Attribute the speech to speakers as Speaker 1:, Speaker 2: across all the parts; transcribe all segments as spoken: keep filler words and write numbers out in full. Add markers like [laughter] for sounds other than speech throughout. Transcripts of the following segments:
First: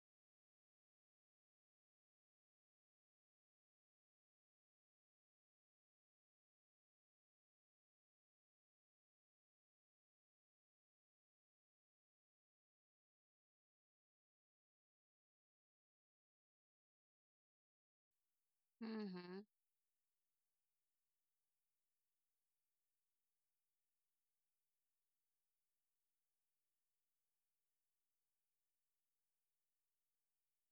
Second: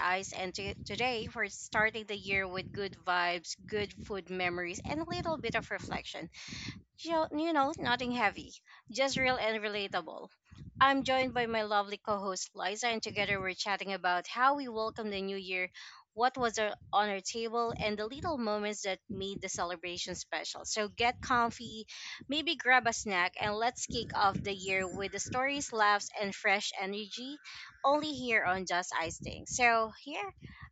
Speaker 1: Ice and to today we're starting the year with good vibes, good food memories and a little bit of reflection. Jo- you know, nothing heavy, just real and relatable. I'm joined by my lovely co host Liza, and together we're chatting about how we welcome the new year, what was our, on our table, and the little moments that made
Speaker 2: Mhm.
Speaker 1: the celebration special. So get comfy, maybe grab a snack, and let's kick off the year with the stories, laughs, and fresh energy only here on Just Ice Thing. So, here,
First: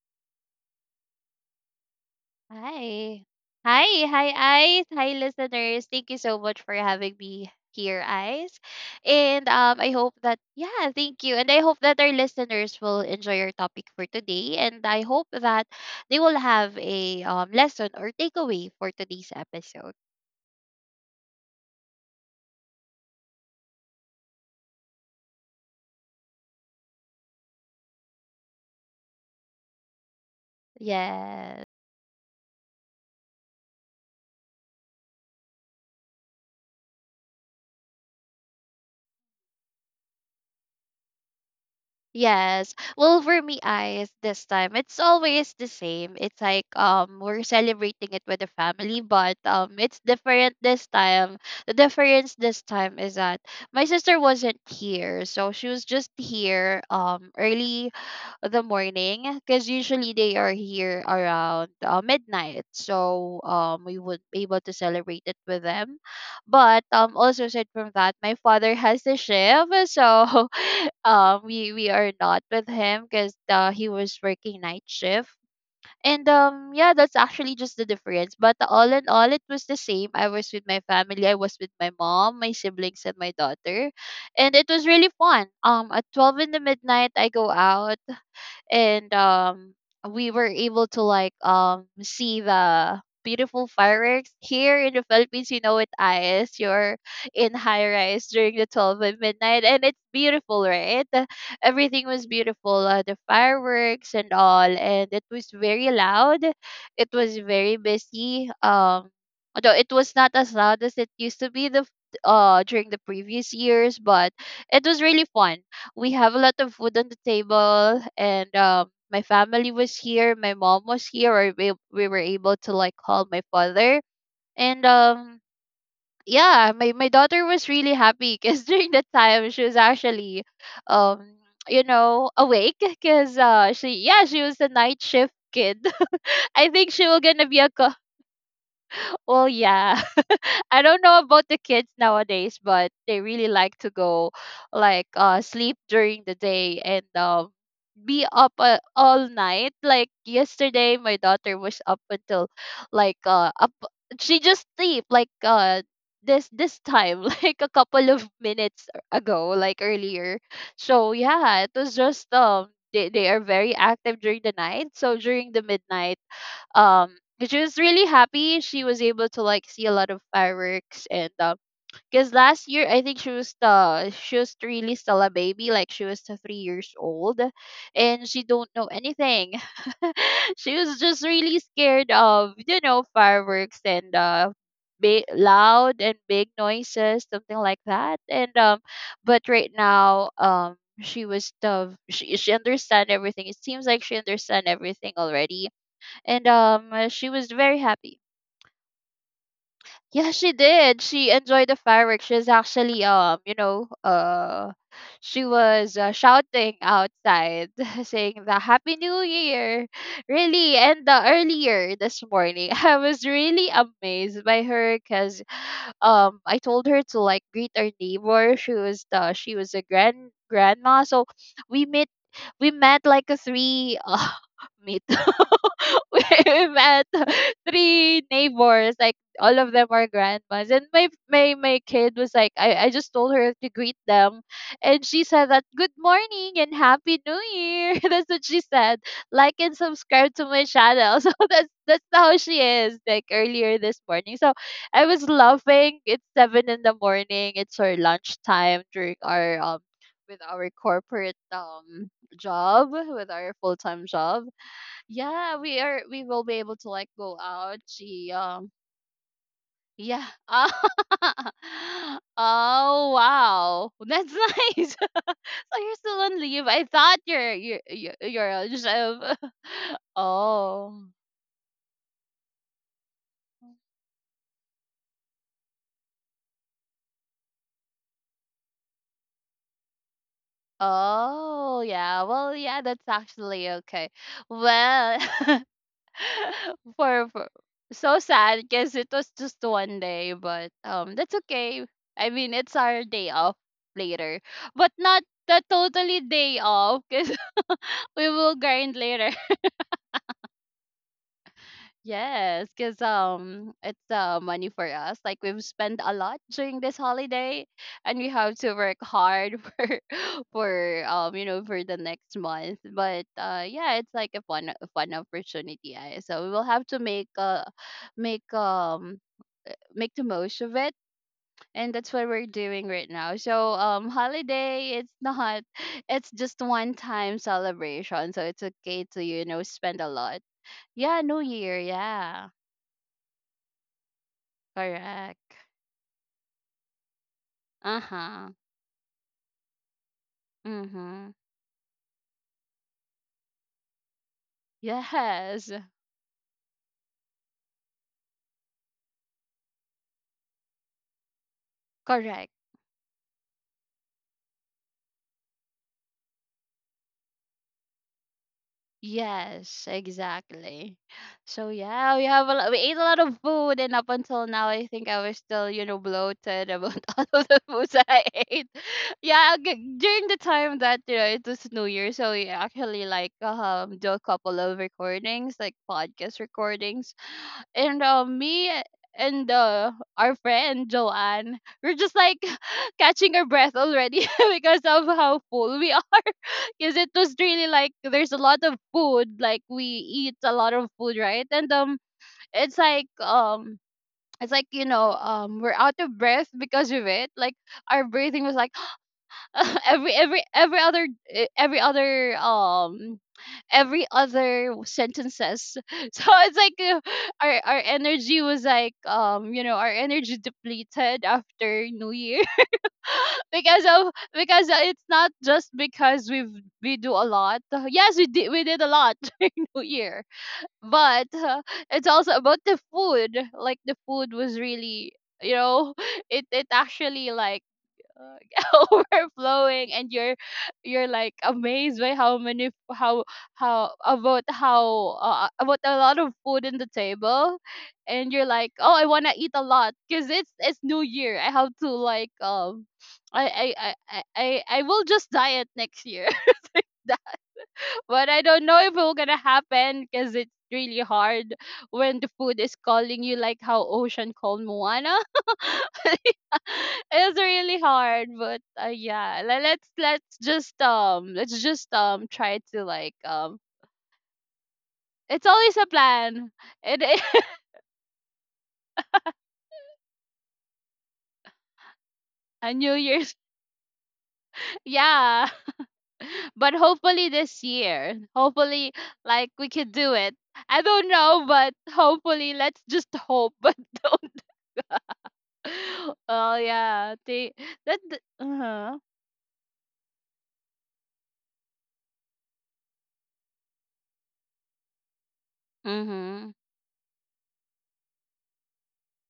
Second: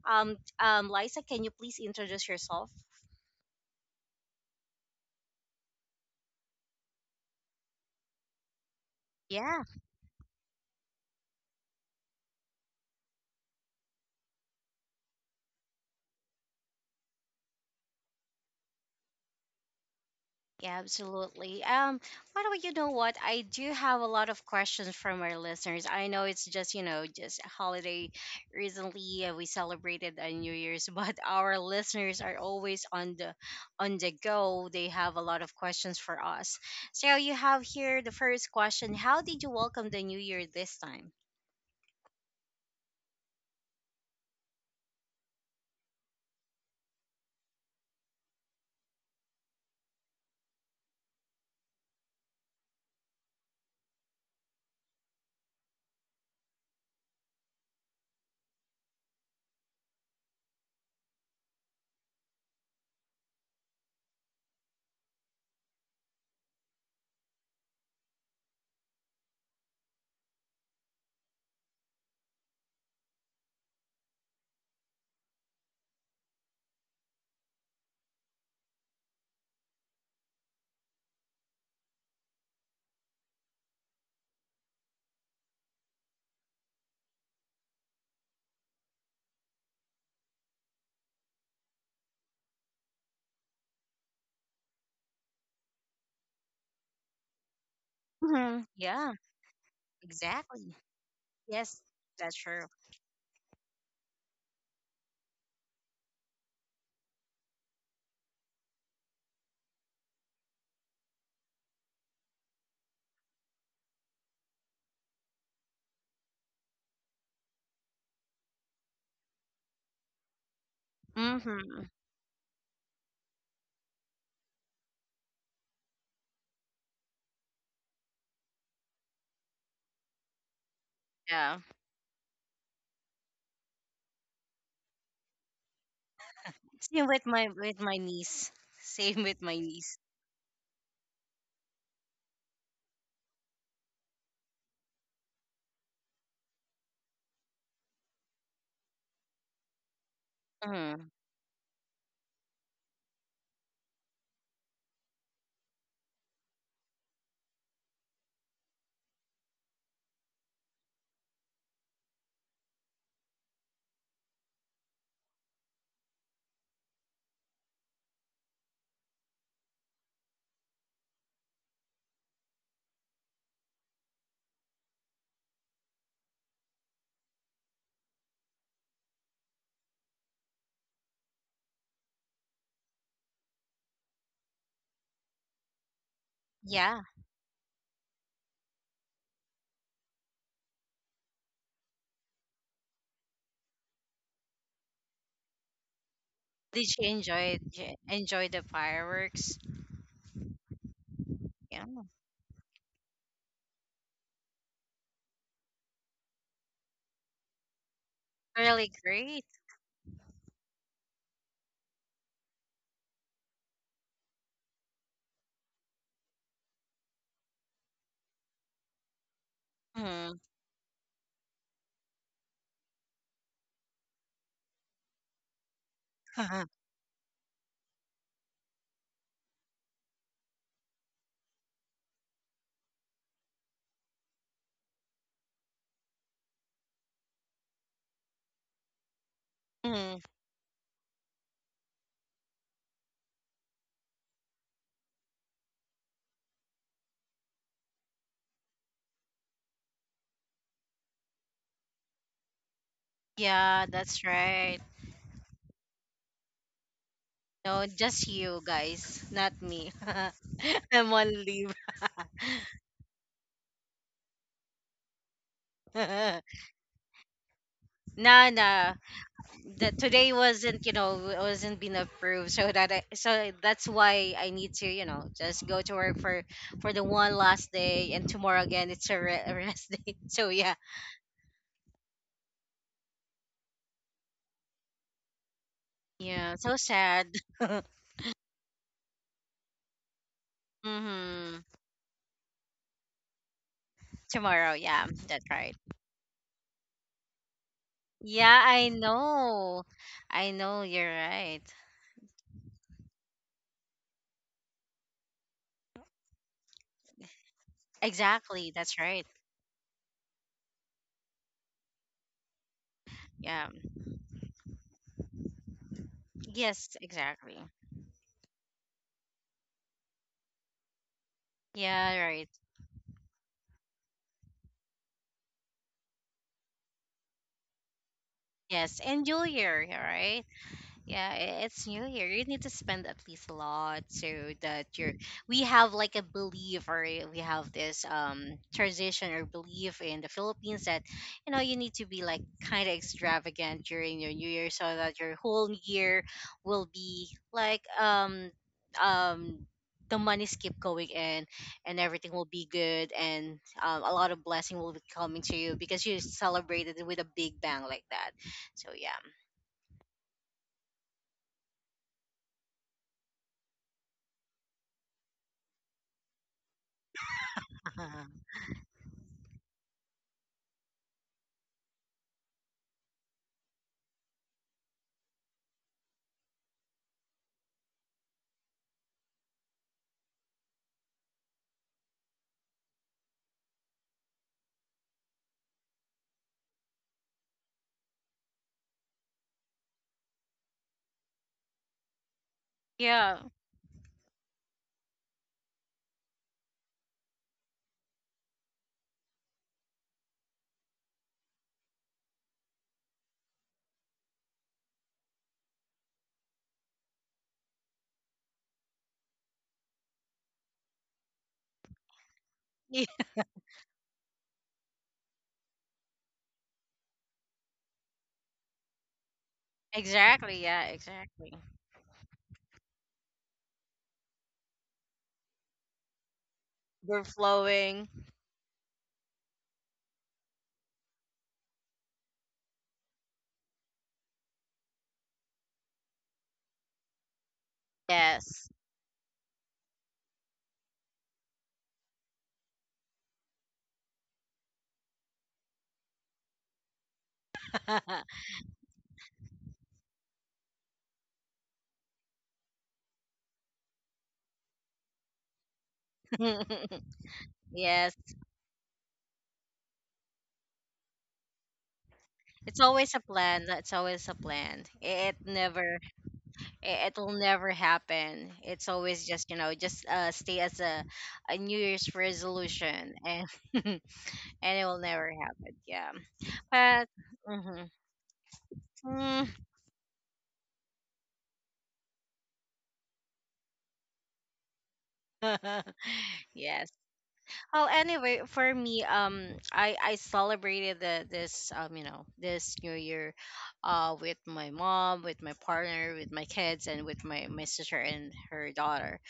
Speaker 1: um, um, Liza, can you please introduce yourself?
Speaker 2: Hi. Hi, hi, Ice. Hi, listeners. Thank you so much for having me here, Ice. And um, I hope that, yeah, thank you. And I hope that our listeners will enjoy our topic for today. And I hope that they will have a um, lesson or takeaway for today's episode.
Speaker 1: Yeah, absolutely. Um, by the way, you know what? I do have a lot of questions from our listeners. I know it's just, you know, just a holiday. Recently, uh, we celebrated a New Year's, [laughs] but our
Speaker 2: Yes.
Speaker 1: listeners are always on the on the go. They have a lot of questions for us. So you have here the first question: how did you welcome the New Year this time?
Speaker 2: Yes. Well, for me, eyes this time it's always the same. It's like um we're celebrating it with the family, but um it's different this time. The difference this time is that my sister wasn't here, so she was just here um early the morning because usually they are here around uh, midnight, so um we would be able to celebrate it with them, but um also aside from that my father has a shift, so [laughs] um we we are not with him because uh, he was working night shift. And um yeah, that's actually just the difference, but all in all it was the same. I was with my family. I was with my mom, my siblings and my daughter, and it was really fun. Um at twelve in the midnight I go out, and um we were able to like um see the beautiful fireworks here in the Philippines. You know it, is you're in high rise during
Speaker 1: Hmm.
Speaker 2: the twelve
Speaker 1: Yeah,
Speaker 2: at midnight, and it's beautiful,
Speaker 1: exactly.
Speaker 2: right? The-
Speaker 1: Yes,
Speaker 2: Everything was
Speaker 1: that's true.
Speaker 2: beautiful, uh, the fireworks and all, and it was very loud. It was very busy. Um, although it was not as loud as it used to be the f- uh during the previous years, but it was really fun. We have a lot of food on the table, and um my family was here, my mom was here, or we,
Speaker 1: Hmm.
Speaker 2: we were able to like call my father. And um yeah, my, my daughter was really happy because [laughs] during that time she was actually um
Speaker 1: Yeah,
Speaker 2: you know awake because uh she, yeah, she was a night shift kid. [laughs] I think she
Speaker 1: same
Speaker 2: was
Speaker 1: with
Speaker 2: gonna
Speaker 1: my
Speaker 2: be a
Speaker 1: with
Speaker 2: co-
Speaker 1: my niece.
Speaker 2: [laughs]
Speaker 1: Same with
Speaker 2: well,
Speaker 1: my niece.
Speaker 2: yeah. [laughs] I don't know about the kids nowadays, but they really like to go like uh sleep during the day and um be up uh, all night. Like yesterday,
Speaker 1: Mm-hmm.
Speaker 2: my daughter was up until like uh up. She just sleep like uh this this time, [laughs] like a couple of minutes ago, like earlier. So yeah, it was just um they they are very active during the night. So during the midnight, um. She was really happy. She was able to like see a lot of fireworks, and um because last year, I think she was the she was really still a baby, like she was uh, three years old, and she don't know anything. [laughs] She was just really scared of, you know, fireworks and uh, big loud and big
Speaker 1: Yeah.
Speaker 2: noises, something like that. And um, but right now, um, she was the she she understand everything. It seems like she understand everything already, and
Speaker 1: Did you
Speaker 2: um, she was
Speaker 1: enjoy
Speaker 2: very
Speaker 1: j-
Speaker 2: happy.
Speaker 1: enjoy the fireworks?
Speaker 2: Yeah, she did. She enjoyed the
Speaker 1: Yeah.
Speaker 2: fireworks. She's actually um, you know, uh she was uh, shouting outside, [laughs] saying the
Speaker 1: Really
Speaker 2: happy new
Speaker 1: great.
Speaker 2: year. Really, and the earlier this morning, [laughs] I was really amazed by her cuz um I told her to like greet our neighbor. She was the she was a grand
Speaker 1: Hmm.
Speaker 2: grandma, so we met we met like a three uh, [laughs] meet. [laughs] We
Speaker 1: [laughs]
Speaker 2: met three neighbors, like all of them are grandmas. And my my my kid was like, I, I just told her to greet them. And she said that good morning and happy new year. [laughs] That's what she said. Like and
Speaker 1: Hmm.
Speaker 2: subscribe to my channel. [laughs] So that's that's how she is, like earlier this morning. So I was laughing. It's seven in the morning. It's our lunchtime during our um with our corporate um job, with our full
Speaker 1: Yeah,
Speaker 2: time
Speaker 1: that's
Speaker 2: job.
Speaker 1: right.
Speaker 2: Yeah, we are we will be able to like go out.
Speaker 1: No, just
Speaker 2: She
Speaker 1: you
Speaker 2: um
Speaker 1: guys, not me.
Speaker 2: yeah.
Speaker 1: [laughs] I'm
Speaker 2: [laughs]
Speaker 1: on leave.
Speaker 2: Oh, wow. That's nice. [laughs] So you're
Speaker 1: [laughs]
Speaker 2: still
Speaker 1: nah,
Speaker 2: on leave. I thought you're you're you're you're on
Speaker 1: nah.
Speaker 2: shift.
Speaker 1: The,
Speaker 2: [laughs]
Speaker 1: today wasn't, you
Speaker 2: Oh.
Speaker 1: know, wasn't been approved. So that, I, so that's why I need to, you know, just go to work for for the one last day, and tomorrow again it's a re- a rest [laughs] day. So yeah,
Speaker 2: Oh yeah. Well yeah, that's actually okay. Well, [laughs]
Speaker 1: yeah. So
Speaker 2: [laughs]
Speaker 1: sad.
Speaker 2: for, for
Speaker 1: [laughs]
Speaker 2: so sad because it was just one day, but um, that's
Speaker 1: Mm-hmm.
Speaker 2: okay. I mean, it's our day off later,
Speaker 1: Tomorrow,
Speaker 2: but
Speaker 1: yeah,
Speaker 2: not
Speaker 1: that's
Speaker 2: the
Speaker 1: right.
Speaker 2: totally day off because [laughs] we will
Speaker 1: Yeah, I
Speaker 2: grind later.
Speaker 1: know. I know you're right.
Speaker 2: Yes, because um it's uh money for us. Like we've spent a lot during this holiday, and we have
Speaker 1: Exactly,
Speaker 2: to work
Speaker 1: that's right.
Speaker 2: hard [laughs] for for um you know for the next month. But uh
Speaker 1: Yeah.
Speaker 2: yeah, it's like a fun a fun opportunity. I so we will have
Speaker 1: Yes,
Speaker 2: to make
Speaker 1: exactly.
Speaker 2: uh make um uh, make the most of it, and that's
Speaker 1: Yeah,
Speaker 2: what we're
Speaker 1: right.
Speaker 2: doing right now. So um holiday, it's not, [laughs] it's just one time celebration, so it's
Speaker 1: Yes,
Speaker 2: okay
Speaker 1: and
Speaker 2: to,
Speaker 1: New
Speaker 2: you know,
Speaker 1: Year, yeah,
Speaker 2: spend a lot.
Speaker 1: right?
Speaker 2: Yeah,
Speaker 1: Yeah,
Speaker 2: new
Speaker 1: i-
Speaker 2: year,
Speaker 1: it's new year. You
Speaker 2: yeah.
Speaker 1: need to spend at least a lot so that you're.
Speaker 2: Correct.
Speaker 1: We have like a belief, or I- We have this
Speaker 2: Uh-huh.
Speaker 1: um tradition or belief in the Philippines that
Speaker 2: Mm-hmm.
Speaker 1: you know you need to be like kind of extravagant during your new year so that your whole
Speaker 2: Yes.
Speaker 1: year will be like um um the money keep going in and everything will
Speaker 2: Correct.
Speaker 1: be good and um, a lot of blessing will be coming to you because you celebrated with a big bang like that. So yeah,
Speaker 2: Yes, exactly. So yeah, we have a lot, we ate a lot of food, and up until now I think I was still, you know, bloated about [laughs] all of the foods that I ate. [laughs] Yeah, g- during the time that, you know, it was New Year, so we actually like um do a couple of recordings, like podcast recordings. And uh, me and uh, our friend Joanne, we're just like [laughs] catching our breath already [laughs] because of how full we are. [laughs] Because it was really like there's a lot of food, like we eat a lot of food, right? And um, it's
Speaker 1: [laughs]
Speaker 2: like
Speaker 1: yeah.
Speaker 2: um. It's like, you know, um, we're out of breath because of it. Like our breathing was like [laughs] [gasps] every every every other eh, every other um every other sentences. [laughs] So it's like uh, our our energy was like um you know our energy depleted after New Year.
Speaker 1: [laughs]
Speaker 2: [laughs] Because of because it's not just because we've we do a lot. [laughs] Yes, we did we did a lot [laughs] during New Year,
Speaker 1: Exactly. Yeah,
Speaker 2: but
Speaker 1: exactly.
Speaker 2: uh, it's also about the food. Like the food was really, you know, [laughs] it it
Speaker 1: We're
Speaker 2: actually like
Speaker 1: flowing.
Speaker 2: uh, [laughs] overflowing, and you're you're like amazed by how many how how about how uh, about a lot of food in the table, and you're
Speaker 1: Yes.
Speaker 2: like oh I want to eat a lot because it's it's new year. I have to like um I, I i i i I will just diet next year. [laughs] But
Speaker 1: [laughs]
Speaker 2: I don't know if it will gonna happen because it's really hard when the food is calling you like how ocean called moana. [laughs] [laughs] It's really
Speaker 1: Yes.
Speaker 2: hard, but uh, yeah, le- let's let's just um let's just um try
Speaker 1: It's
Speaker 2: to like
Speaker 1: always a
Speaker 2: um
Speaker 1: plan. That's always a plan. It
Speaker 2: it's always a
Speaker 1: never,
Speaker 2: plan. It
Speaker 1: it will
Speaker 2: is. [laughs]
Speaker 1: never happen. It's always just, you know, just uh, stay as a, a New Year's
Speaker 2: A new
Speaker 1: resolution
Speaker 2: year's.
Speaker 1: and [laughs] and
Speaker 2: [laughs]
Speaker 1: it will never
Speaker 2: Yeah,
Speaker 1: happen. Yeah.
Speaker 2: but
Speaker 1: But,
Speaker 2: hopefully this year, hopefully like
Speaker 1: mm-hmm.
Speaker 2: we could do it. I don't know, but hopefully let's just hope. [laughs] But don't.
Speaker 1: [laughs]
Speaker 2: [laughs] Oh
Speaker 1: Yes.
Speaker 2: yeah, they
Speaker 1: Well,
Speaker 2: that.
Speaker 1: anyway, for
Speaker 2: Uh-huh.
Speaker 1: me, um, I I celebrated the, this um you know this New Year, uh, with my mom, with my partner, with my
Speaker 2: Mm-hmm.
Speaker 1: kids, and with my my sister and her daughter.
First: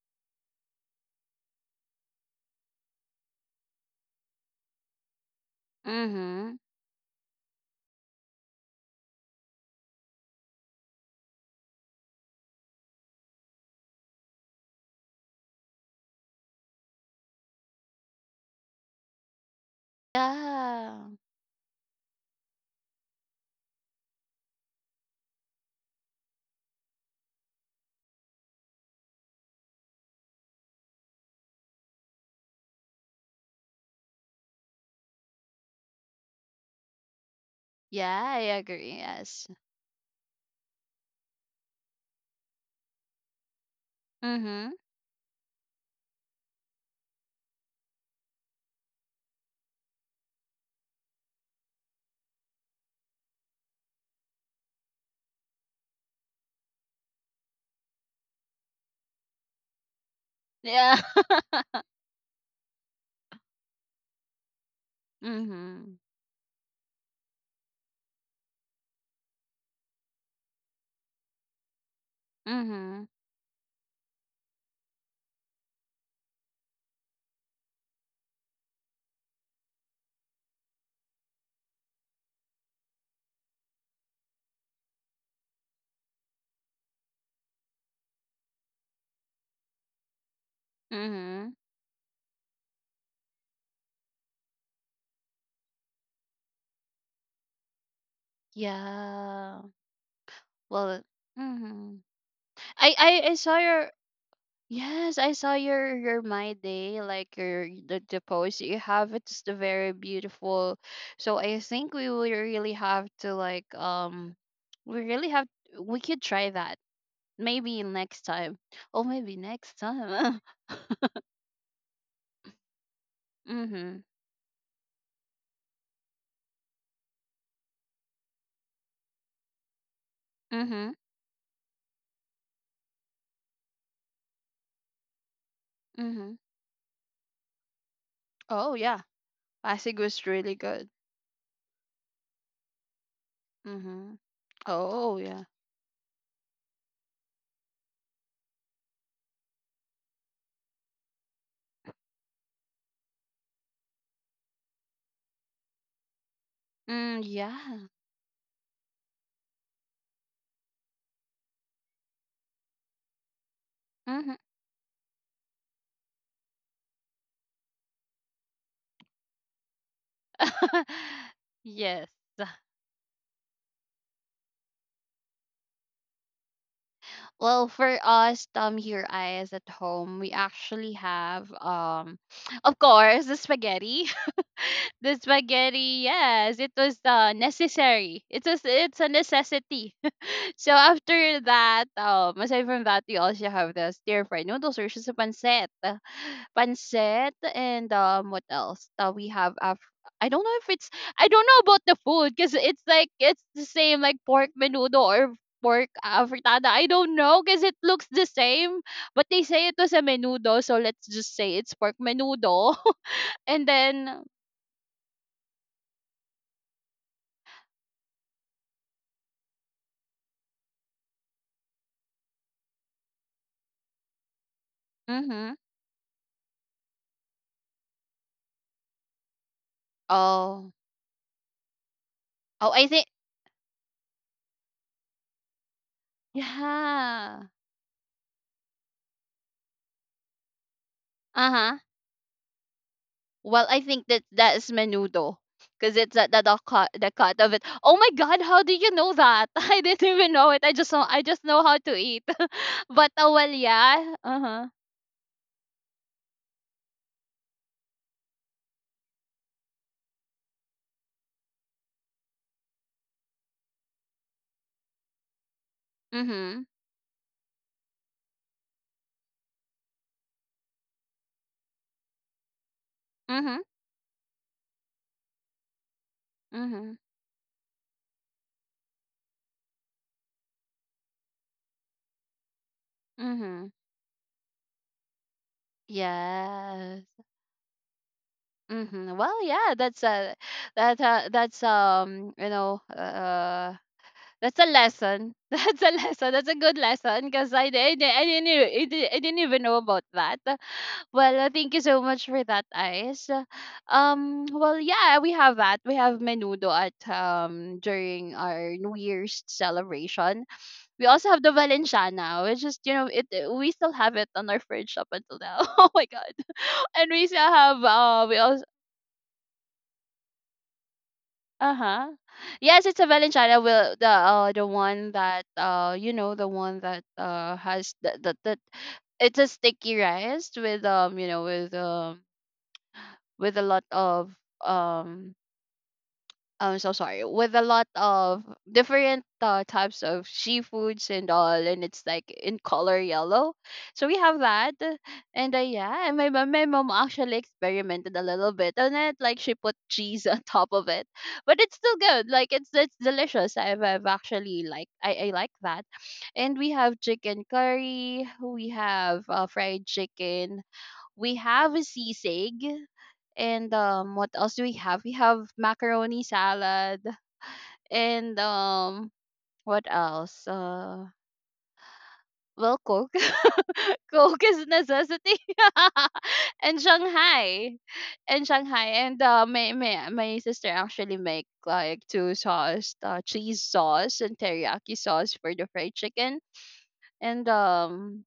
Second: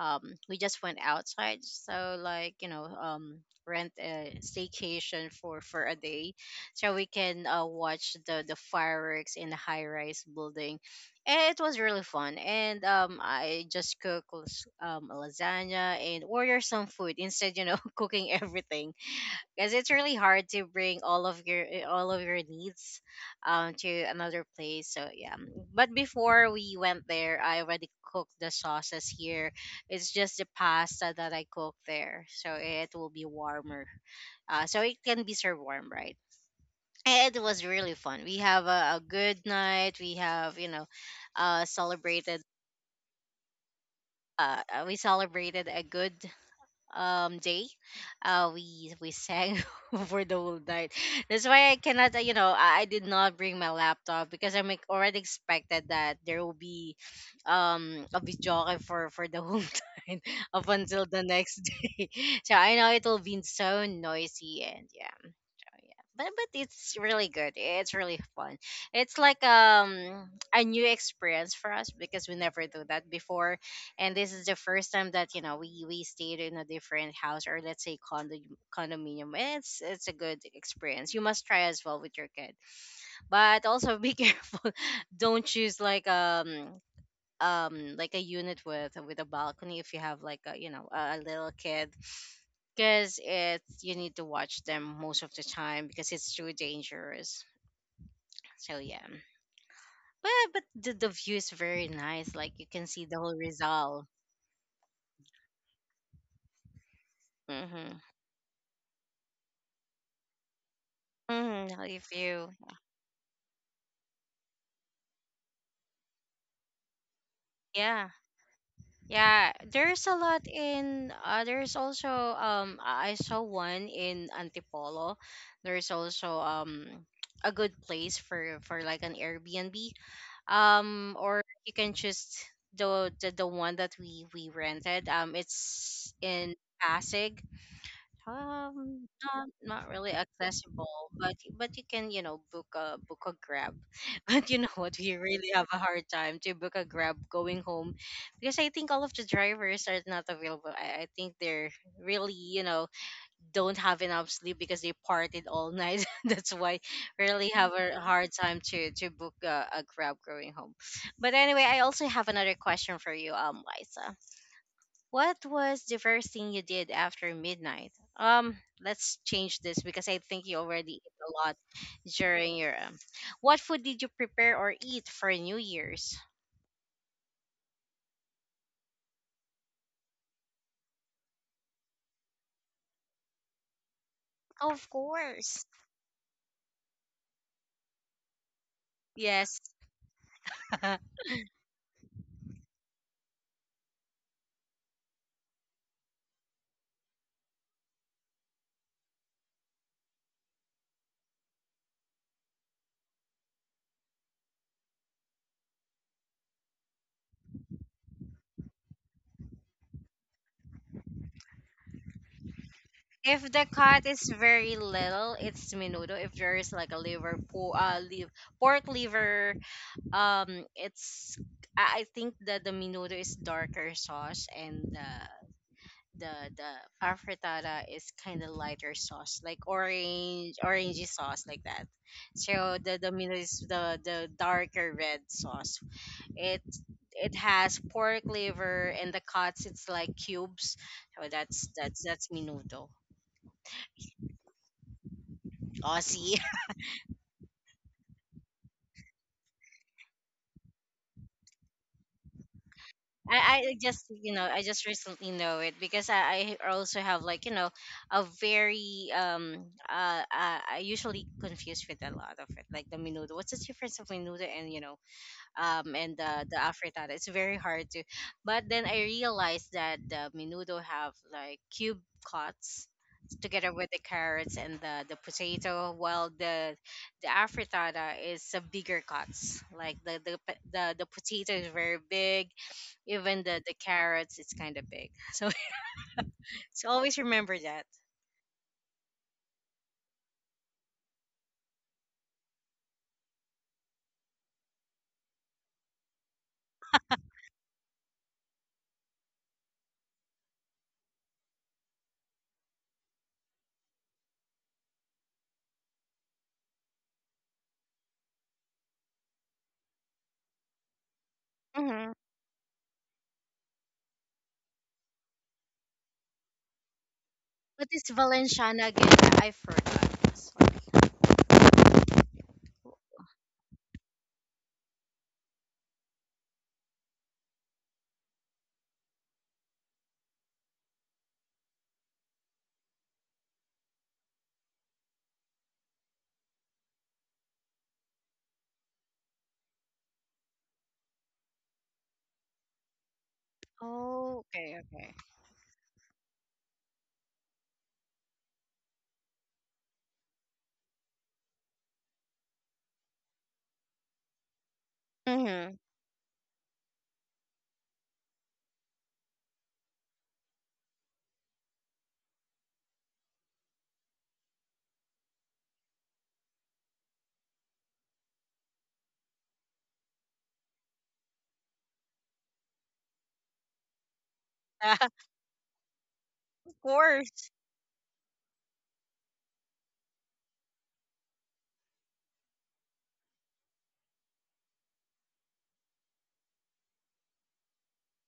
Speaker 1: Um, we just went outside, so like you know um rent a staycation for for a day,
Speaker 2: Mm-hmm.
Speaker 1: so we can uh watch the the fireworks in the high rise building. Eh, It was really fun, and um, I just cooked las- um lasagna and order some food instead, you know, [laughs] cooking everything because it's really hard to bring
Speaker 2: Yeah.
Speaker 1: all of your eh, all of your needs, um, to another place. So yeah, but before we went there, I already cooked the sauces here. It's just the pasta that I cooked there, so it will be warmer. Uh, so it can be served warm, right? It was really fun.
Speaker 2: Yeah,
Speaker 1: We
Speaker 2: I
Speaker 1: have a,
Speaker 2: agree.
Speaker 1: a good
Speaker 2: Yes.
Speaker 1: night. We have you know, uh, celebrated. Uh,
Speaker 2: Mm-hmm.
Speaker 1: uh, we celebrated a good um day. Uh, we we sang [laughs] for the whole night. That's why I cannot. Uh, You know, I, I did not bring my laptop because I'm like, already expected that there will be um a video for for the whole [laughs] time up
Speaker 2: Yeah.
Speaker 1: until the
Speaker 2: [laughs]
Speaker 1: next day. [laughs] So I know it will be so noisy and yeah. Oh, yeah.
Speaker 2: Mhm.
Speaker 1: but but it's really good. It's really fun. It's like um a new experience for us because we never do
Speaker 2: Mhm.
Speaker 1: that before, and this is the first time that you know we we stayed in a different house or let's say condo condominium. It's it's a good experience. You must try as well with your kid, but also be [laughs] careful. Don't choose like um um like a unit with with a balcony if you have like a you know a, a little
Speaker 2: Mhm.
Speaker 1: kid because it you need to watch them most of the time because it's too dangerous. So yeah,
Speaker 2: Yeah.
Speaker 1: but but the,
Speaker 2: Well,
Speaker 1: the view is very
Speaker 2: mhm.
Speaker 1: nice, like you can
Speaker 2: I
Speaker 1: see the
Speaker 2: I I
Speaker 1: whole
Speaker 2: saw your.
Speaker 1: result.
Speaker 2: Yes, I saw your your my day like your
Speaker 1: Mm-hmm.
Speaker 2: the, the post you have. It's the very beautiful. So I
Speaker 1: Mm-hmm.
Speaker 2: think we
Speaker 1: if
Speaker 2: will
Speaker 1: you
Speaker 2: really have to like um we really have we could try that maybe
Speaker 1: yeah.
Speaker 2: next time. Oh, maybe
Speaker 1: Yeah,
Speaker 2: next
Speaker 1: there's a
Speaker 2: time.
Speaker 1: lot
Speaker 2: [laughs]
Speaker 1: in uh, there's also um i I saw one
Speaker 2: Mhm.
Speaker 1: in Antipolo. There's also um a good place for for like an Airbnb,
Speaker 2: Mhm.
Speaker 1: um, or you can just the the, the one that we we rented um it's
Speaker 2: Mhm.
Speaker 1: in Pasig,
Speaker 2: Oh yeah,
Speaker 1: um, not not
Speaker 2: Pasig
Speaker 1: really
Speaker 2: was really good.
Speaker 1: accessible, but but you can you know book a book a grab.
Speaker 2: Mhm.
Speaker 1: [laughs] But you know what, we
Speaker 2: Oh yeah.
Speaker 1: really have a hard time to book a grab going home because I think all of the drivers are not available. I, I think they're really you know don't have enough sleep because they partied all night. [laughs] That's why
Speaker 2: Mm,
Speaker 1: really have
Speaker 2: yeah.
Speaker 1: a hard time to to book a, a grab going home. But anyway, I also have another question for you, um, Liza.
Speaker 2: Mhm.
Speaker 1: What was the first thing you did after midnight? Um, let's change this because I think you already ate a
Speaker 2: [laughs]
Speaker 1: lot
Speaker 2: Yes.
Speaker 1: during your. Um, what food did you prepare or eat for New Year's?
Speaker 2: Well, for us, um, here eyes at home, we actually have um, [sniffs] of course, the spaghetti. [laughs]
Speaker 1: Of
Speaker 2: The
Speaker 1: course.
Speaker 2: spaghetti, yes, it was uh, necessary. It was it's a
Speaker 1: Yes.
Speaker 2: necessity. So
Speaker 1: [laughs]
Speaker 2: after that, um, aside from that, we also have the stir fried noodles or just a pancit, pancit. And um, what else? Uh, we have af- I don't know if it's I don't know about the food because it's like it's the same, like pork menudo or pork uh, fritada. I don't know because it looks the same, but they say it was a menudo, so let's just say it's pork menudo.
Speaker 1: If
Speaker 2: [laughs]
Speaker 1: the
Speaker 2: And
Speaker 1: cut
Speaker 2: then,
Speaker 1: is very little, it's menudo. If there is like a liver, po- uh, liv- pork liver, um, it's I I think that the menudo is darker sauce and the
Speaker 2: mm-hmm.
Speaker 1: the the afritada is kind of lighter sauce, like orange
Speaker 2: Oh,
Speaker 1: orangey sauce like that.
Speaker 2: oh,
Speaker 1: So
Speaker 2: I
Speaker 1: the
Speaker 2: think
Speaker 1: the menudo is the the darker red sauce. It it
Speaker 2: yeah,
Speaker 1: has pork liver and the cuts. It's like cubes. So
Speaker 2: uh
Speaker 1: that's
Speaker 2: huh.
Speaker 1: that's that's menudo.
Speaker 2: Well, I think that that is menudo because it's that
Speaker 1: Aussie.
Speaker 2: the, the cut the cut of it. Oh my god, how do you know that? [laughs] I didn't even know it. I just know I just know how to eat. [laughs] But uh, well,
Speaker 1: I, I just
Speaker 2: yeah.
Speaker 1: you
Speaker 2: Uh
Speaker 1: know I
Speaker 2: huh.
Speaker 1: just recently know it because I, I also have like you know a very um uh, uh I usually confuse with a lot of it, like the menudo, what's the difference of menudo and you know um and the the
Speaker 2: Mhm.
Speaker 1: afritada, it's very hard to, but then I realized that the menudo have like cube cuts
Speaker 2: Mhm.
Speaker 1: together with the carrots and the the potato, while the
Speaker 2: Mhm.
Speaker 1: the afritada is a bigger cuts, like the the the, the potato is very big, even the
Speaker 2: Mhm.
Speaker 1: the carrots, it's kind of big. [laughs] So so
Speaker 2: Yes.
Speaker 1: always remember that.
Speaker 2: Mhm. Well, yeah. That's a that uh, that's um you know uh that's a lesson. [laughs] That's a lesson. That's a good lesson because I, didn't I di- I didn't e- I did I didn't even know about that. Well, uh, thank you so much for that, Ice. Uh, Um, well, yeah, we have that. We have menudo at um during our New Year's celebration. We also have the
Speaker 1: Mm-hmm.
Speaker 2: Valenciana, which is you know it. uh, We still have it on our fridge up until now. [laughs] Oh my god! [laughs] And we still have
Speaker 1: What is
Speaker 2: uh we also
Speaker 1: Valenciana again? I forgot. It's like,
Speaker 2: uh huh. Yes, it's a Valenciana. Will the uh the one that uh you know the one that uh has the the, the it's a sticky rice with um you know with um with a lot of um I'm so sorry with a lot of different uh, types of seafoods and all, and it's like in color yellow, so we
Speaker 1: oh,
Speaker 2: have
Speaker 1: okay,
Speaker 2: that.
Speaker 1: okay.
Speaker 2: And uh, yeah and my, mom- my mom actually experimented a little bit on it, like she put cheese [laughs] on top of it, but it's still good. Like it's it's delicious. I've, I've actually, like I, I like
Speaker 1: Mm-hmm.
Speaker 2: that. And we have chicken curry, we have uh, fried chicken, we have a sisig, and um, what else do we have? We have macaroni salad. And um, what else? Uh, well, Coke. [laughs] Coke is a
Speaker 1: [laughs] Of
Speaker 2: necessity. [laughs] And
Speaker 1: course.
Speaker 2: Shanghai. And Shanghai. And uh, my, my, my sister actually make like two sauce, uh, cheese sauce and teriyaki sauce for the fried chicken. And um,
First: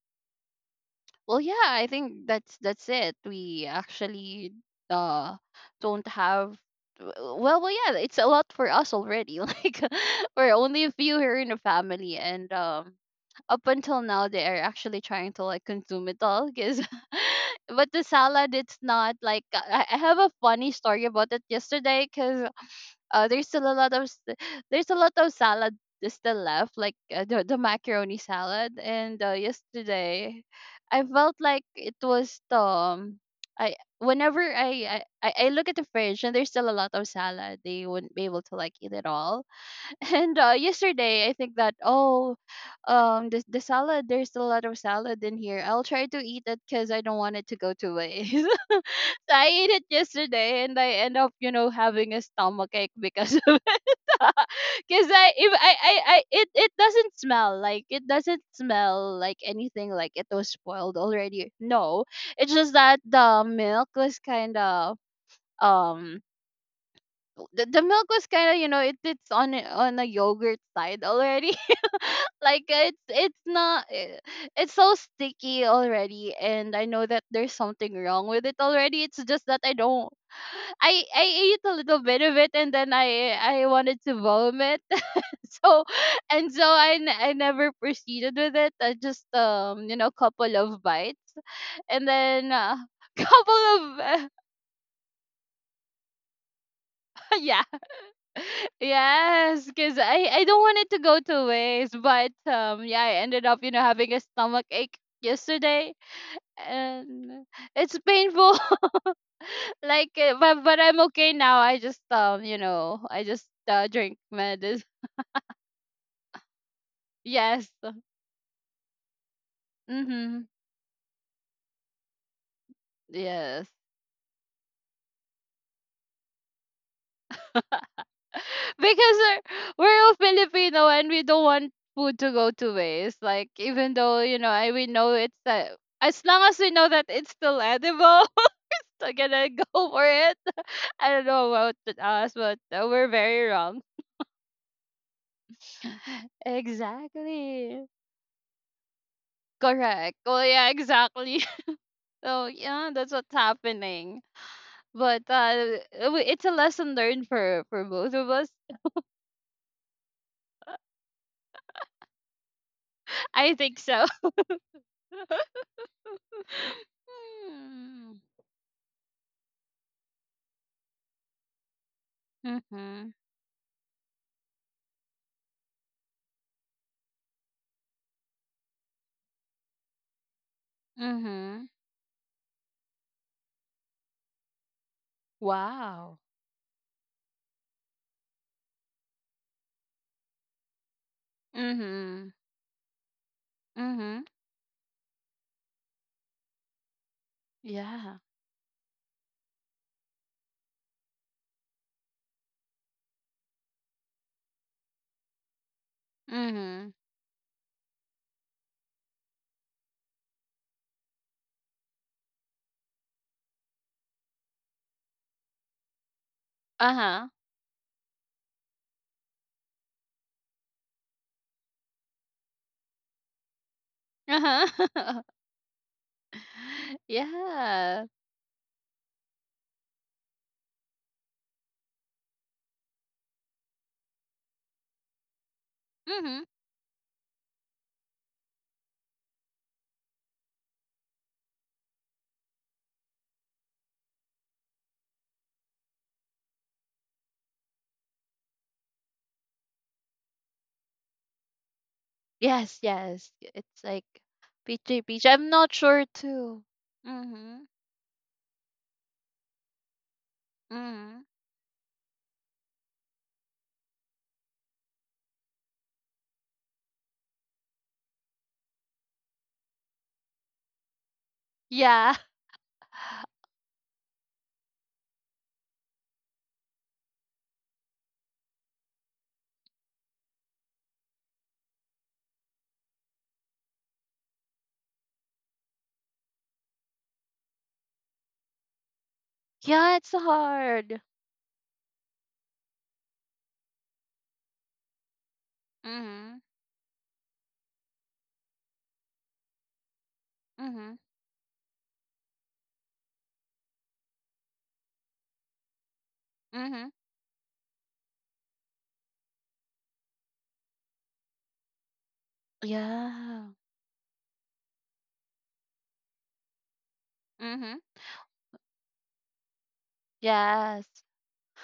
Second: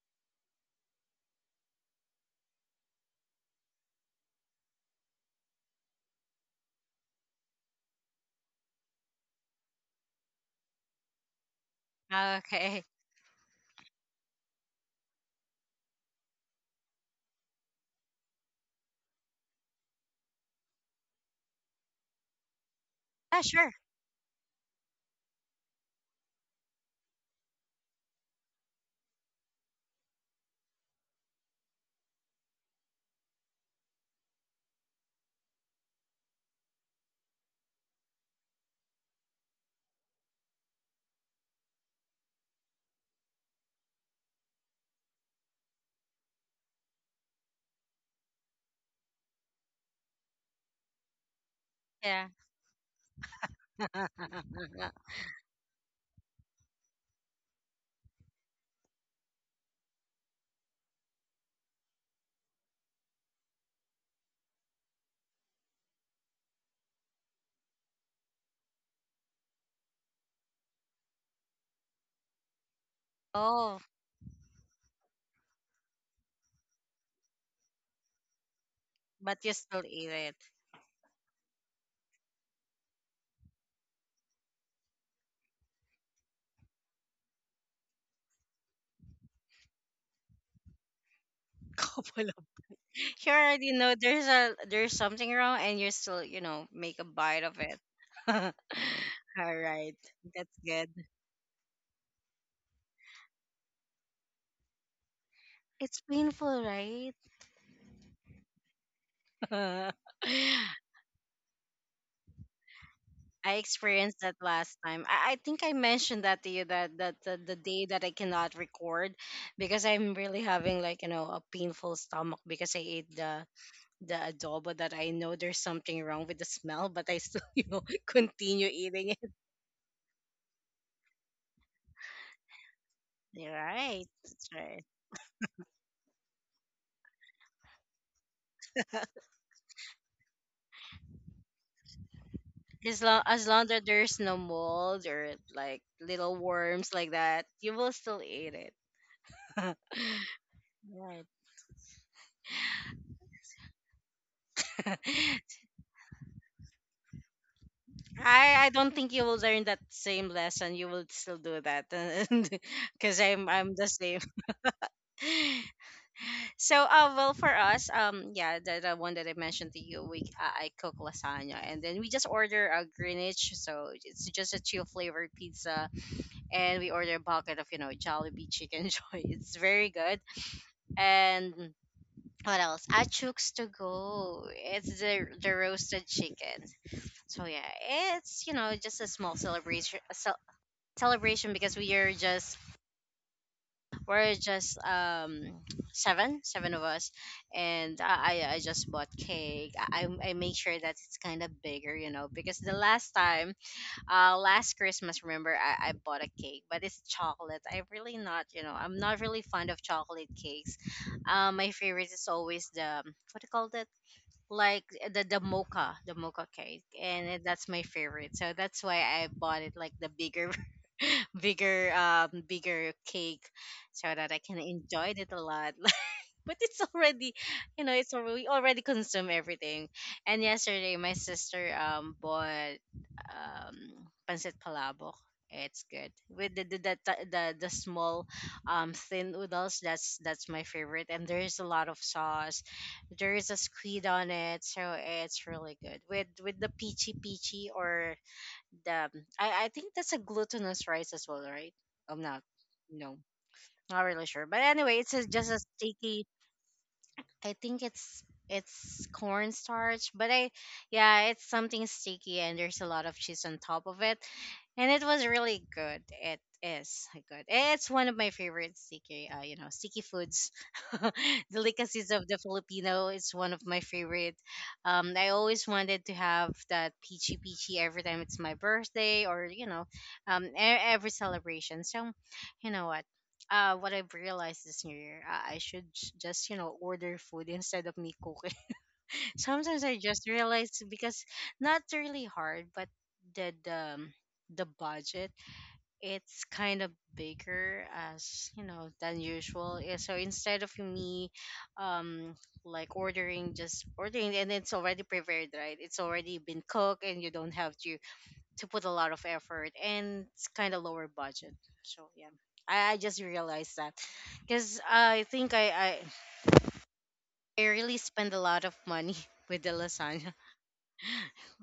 Speaker 2: Well, yeah, I think that's that's it. We actually uh don't have w- well, well, yeah, it's a lot for us already. [laughs] Like we're only a few here in the family, and
Speaker 1: Okay.
Speaker 2: um, up until now, they are actually trying to like consume it all. Cause, [laughs] but the salad, it's not like I, I have a funny story about it yesterday. Cause uh,
Speaker 1: Ah,
Speaker 2: there's still
Speaker 1: sure.
Speaker 2: a lot of s- there's a lot of salad that's still left, like uh, the the macaroni salad. And uh, yesterday, I felt like it was the um, I, whenever I, I I I look at the fridge and there's still a lot of salad, they wouldn't be able to like eat it all. And uh, yesterday, I think that, oh, um, the the salad. There's a lot of salad in here. I'll try to eat it because I don't want it to go to waste. [laughs] So I ate it yesterday, and I end up, you know, having a
Speaker 1: Yeah.
Speaker 2: stomach ache because of it. [laughs] Because
Speaker 1: [laughs]
Speaker 2: I if I, I I it it doesn't smell, like it doesn't smell like anything, like it was spoiled already. No, it's just that the milk was kind of um the, the milk was kind of, you know, it, it's on a- on a yogurt side already. [laughs] Like it's it's
Speaker 1: Oh,
Speaker 2: not, eh, it's so sticky already, and I know that there's something wrong with it already. It's
Speaker 1: but
Speaker 2: just
Speaker 1: you
Speaker 2: that I
Speaker 1: still eat
Speaker 2: don't,
Speaker 1: it.
Speaker 2: i i ate a little bit of it, and then i i wanted to vomit. [laughs] So and so i n- I never proceeded with it. I just um you know, couple of bites
Speaker 1: [laughs]
Speaker 2: and
Speaker 1: Couple of—
Speaker 2: then uh, [laughs]
Speaker 1: you
Speaker 2: couple
Speaker 1: already know there's
Speaker 2: of
Speaker 1: a there's something wrong, and you still you know make a bite of
Speaker 2: [laughs] yeah.
Speaker 1: it. [laughs] All
Speaker 2: Yes,
Speaker 1: right,
Speaker 2: because I, I
Speaker 1: that's
Speaker 2: don't want
Speaker 1: good.
Speaker 2: it to go to waste. But um, yeah, I ended up, you know, having a stomach ache yesterday,
Speaker 1: It's painful, right?
Speaker 2: and it's painful.
Speaker 1: [laughs]
Speaker 2: [laughs]
Speaker 1: All
Speaker 2: Like, uh, but but I'm okay now. I just um, you know, I just
Speaker 1: I
Speaker 2: uh, drink
Speaker 1: experienced that last
Speaker 2: medicine.
Speaker 1: time. I, I think I mentioned that to you that that the, the
Speaker 2: Yes.
Speaker 1: day that I cannot record because I'm
Speaker 2: Mm-hmm.
Speaker 1: really having like you know a painful stomach because I ate the
Speaker 2: Yes.
Speaker 1: the adobo that I know there's something wrong with the smell, but I still [laughs] you know
Speaker 2: [laughs]
Speaker 1: continue eating
Speaker 2: Because
Speaker 1: it.
Speaker 2: we're, we're all Filipino and we don't want food to go to waste. Like,
Speaker 1: You're
Speaker 2: even
Speaker 1: right,
Speaker 2: though, you
Speaker 1: that's
Speaker 2: know, I
Speaker 1: right.
Speaker 2: we know it's uh, as long as we know that it's still edible, [laughs] we're gonna go for it. I don't know about th- us, but uh,
Speaker 1: As
Speaker 2: we're
Speaker 1: long as
Speaker 2: very
Speaker 1: long
Speaker 2: wrong.
Speaker 1: that there's no mold or like little
Speaker 2: [laughs]
Speaker 1: worms like that, you
Speaker 2: Exactly.
Speaker 1: will still eat it. [laughs]
Speaker 2: Correct. Well, yeah,
Speaker 1: Right.
Speaker 2: exactly. [laughs] So yeah, that's what's happening. But uh,
Speaker 1: [laughs]
Speaker 2: w- it's a lesson learned for for both of us.
Speaker 1: I I don't think you will learn that same lesson. You will still do that, [laughs] because
Speaker 2: [laughs]
Speaker 1: I'm
Speaker 2: I
Speaker 1: I'm
Speaker 2: think
Speaker 1: the
Speaker 2: so.
Speaker 1: same.
Speaker 2: [laughs]
Speaker 1: [laughs] So uh, well for us,
Speaker 2: Mm.
Speaker 1: um, yeah, the, the one that I mentioned to you we uh, I cook lasagna and then we just order a
Speaker 2: Mhm.
Speaker 1: Greenwich, so it's just a chill flavored pizza, and we order a bucket of you know Jollibee chicken [laughs] joy. It's very good and.
Speaker 2: Mhm.
Speaker 1: What else? Achooks to go. It's the the roasted
Speaker 2: Wow.
Speaker 1: chicken. So yeah, it's you know just a small celebration celebration because we are
Speaker 2: Mhm.
Speaker 1: just
Speaker 2: Mhm.
Speaker 1: we're just um seven seven of us, and
Speaker 2: Yeah.
Speaker 1: i i I just bought cake. I i I make sure that it's kind of bigger you know because the last time, uh, last Christmas, remember, i i bought a cake but
Speaker 2: Mhm.
Speaker 1: it's chocolate. I'm really not you know I'm not really fond of chocolate cakes. Uh, my favorite is always the what do you call that, like eh, the the mocha, the mocha cake,
Speaker 2: Uh huh.
Speaker 1: and that's my favorite. So that's why I bought it like the bigger, [laughs] bigger, um, bigger cake, so that I
Speaker 2: Uh
Speaker 1: can enjoy
Speaker 2: huh.
Speaker 1: it a lot. [laughs] But it's [laughs]
Speaker 2: [laughs]
Speaker 1: already, you know,
Speaker 2: Yeah.
Speaker 1: it's alre- we already consume everything. And yesterday my sister um bought um pancit palabok. It's good
Speaker 2: Mhm.
Speaker 1: with the the, the the the the small um thin noodles. That's that's my favorite, and there's a lot of sauce. There is a squid on it, so it's really good with with the peachy peachy, or the— i i think that's a glutinous rice as well, right? I'm not—
Speaker 2: Yes,
Speaker 1: no,
Speaker 2: yes. It's
Speaker 1: not
Speaker 2: like
Speaker 1: really sure, but anyway,
Speaker 2: peachy
Speaker 1: it's a—
Speaker 2: peachy. I'm
Speaker 1: just a
Speaker 2: not sure
Speaker 1: sticky—
Speaker 2: too.
Speaker 1: I
Speaker 2: Mm-hmm.
Speaker 1: think it's— it's cornstarch, but I—
Speaker 2: Mm-hmm.
Speaker 1: yeah, it's something sticky, and there's a lot of cheese on top of it, and it was really good. It is good. It's one of my favorite sticky, uh, you know, sticky foods, [laughs] delicacies
Speaker 2: Yeah.
Speaker 1: of the Filipino.
Speaker 2: [laughs]
Speaker 1: It's one of my favorite. Um, I always wanted to have that peachy peachy every time it's my birthday, or you know, um, e- every celebration. So, you know what? Uh, what I've realized this new year, uh, I should j- just, you know, order food instead of me cooking. Sometimes
Speaker 2: Yeah,
Speaker 1: I
Speaker 2: it's
Speaker 1: just realize,
Speaker 2: hard.
Speaker 1: because— not really hard, but the the um, the budget,
Speaker 2: Mm-hmm.
Speaker 1: it's kind of bigger, as you know, than usual. Yeah. So instead of
Speaker 2: Mm-hmm.
Speaker 1: me, um, like ordering— just ordering, and it's already prepared, right? It's already been
Speaker 2: Mm-hmm.
Speaker 1: cooked, and you don't have to— to put a lot of effort, and it's kind of lower budget. So yeah. I I just
Speaker 2: Yeah.
Speaker 1: realized that, because I think I, I I
Speaker 2: Mm-hmm.
Speaker 1: really spend a lot of money [laughs] with the lasagna.
Speaker 2: Yes.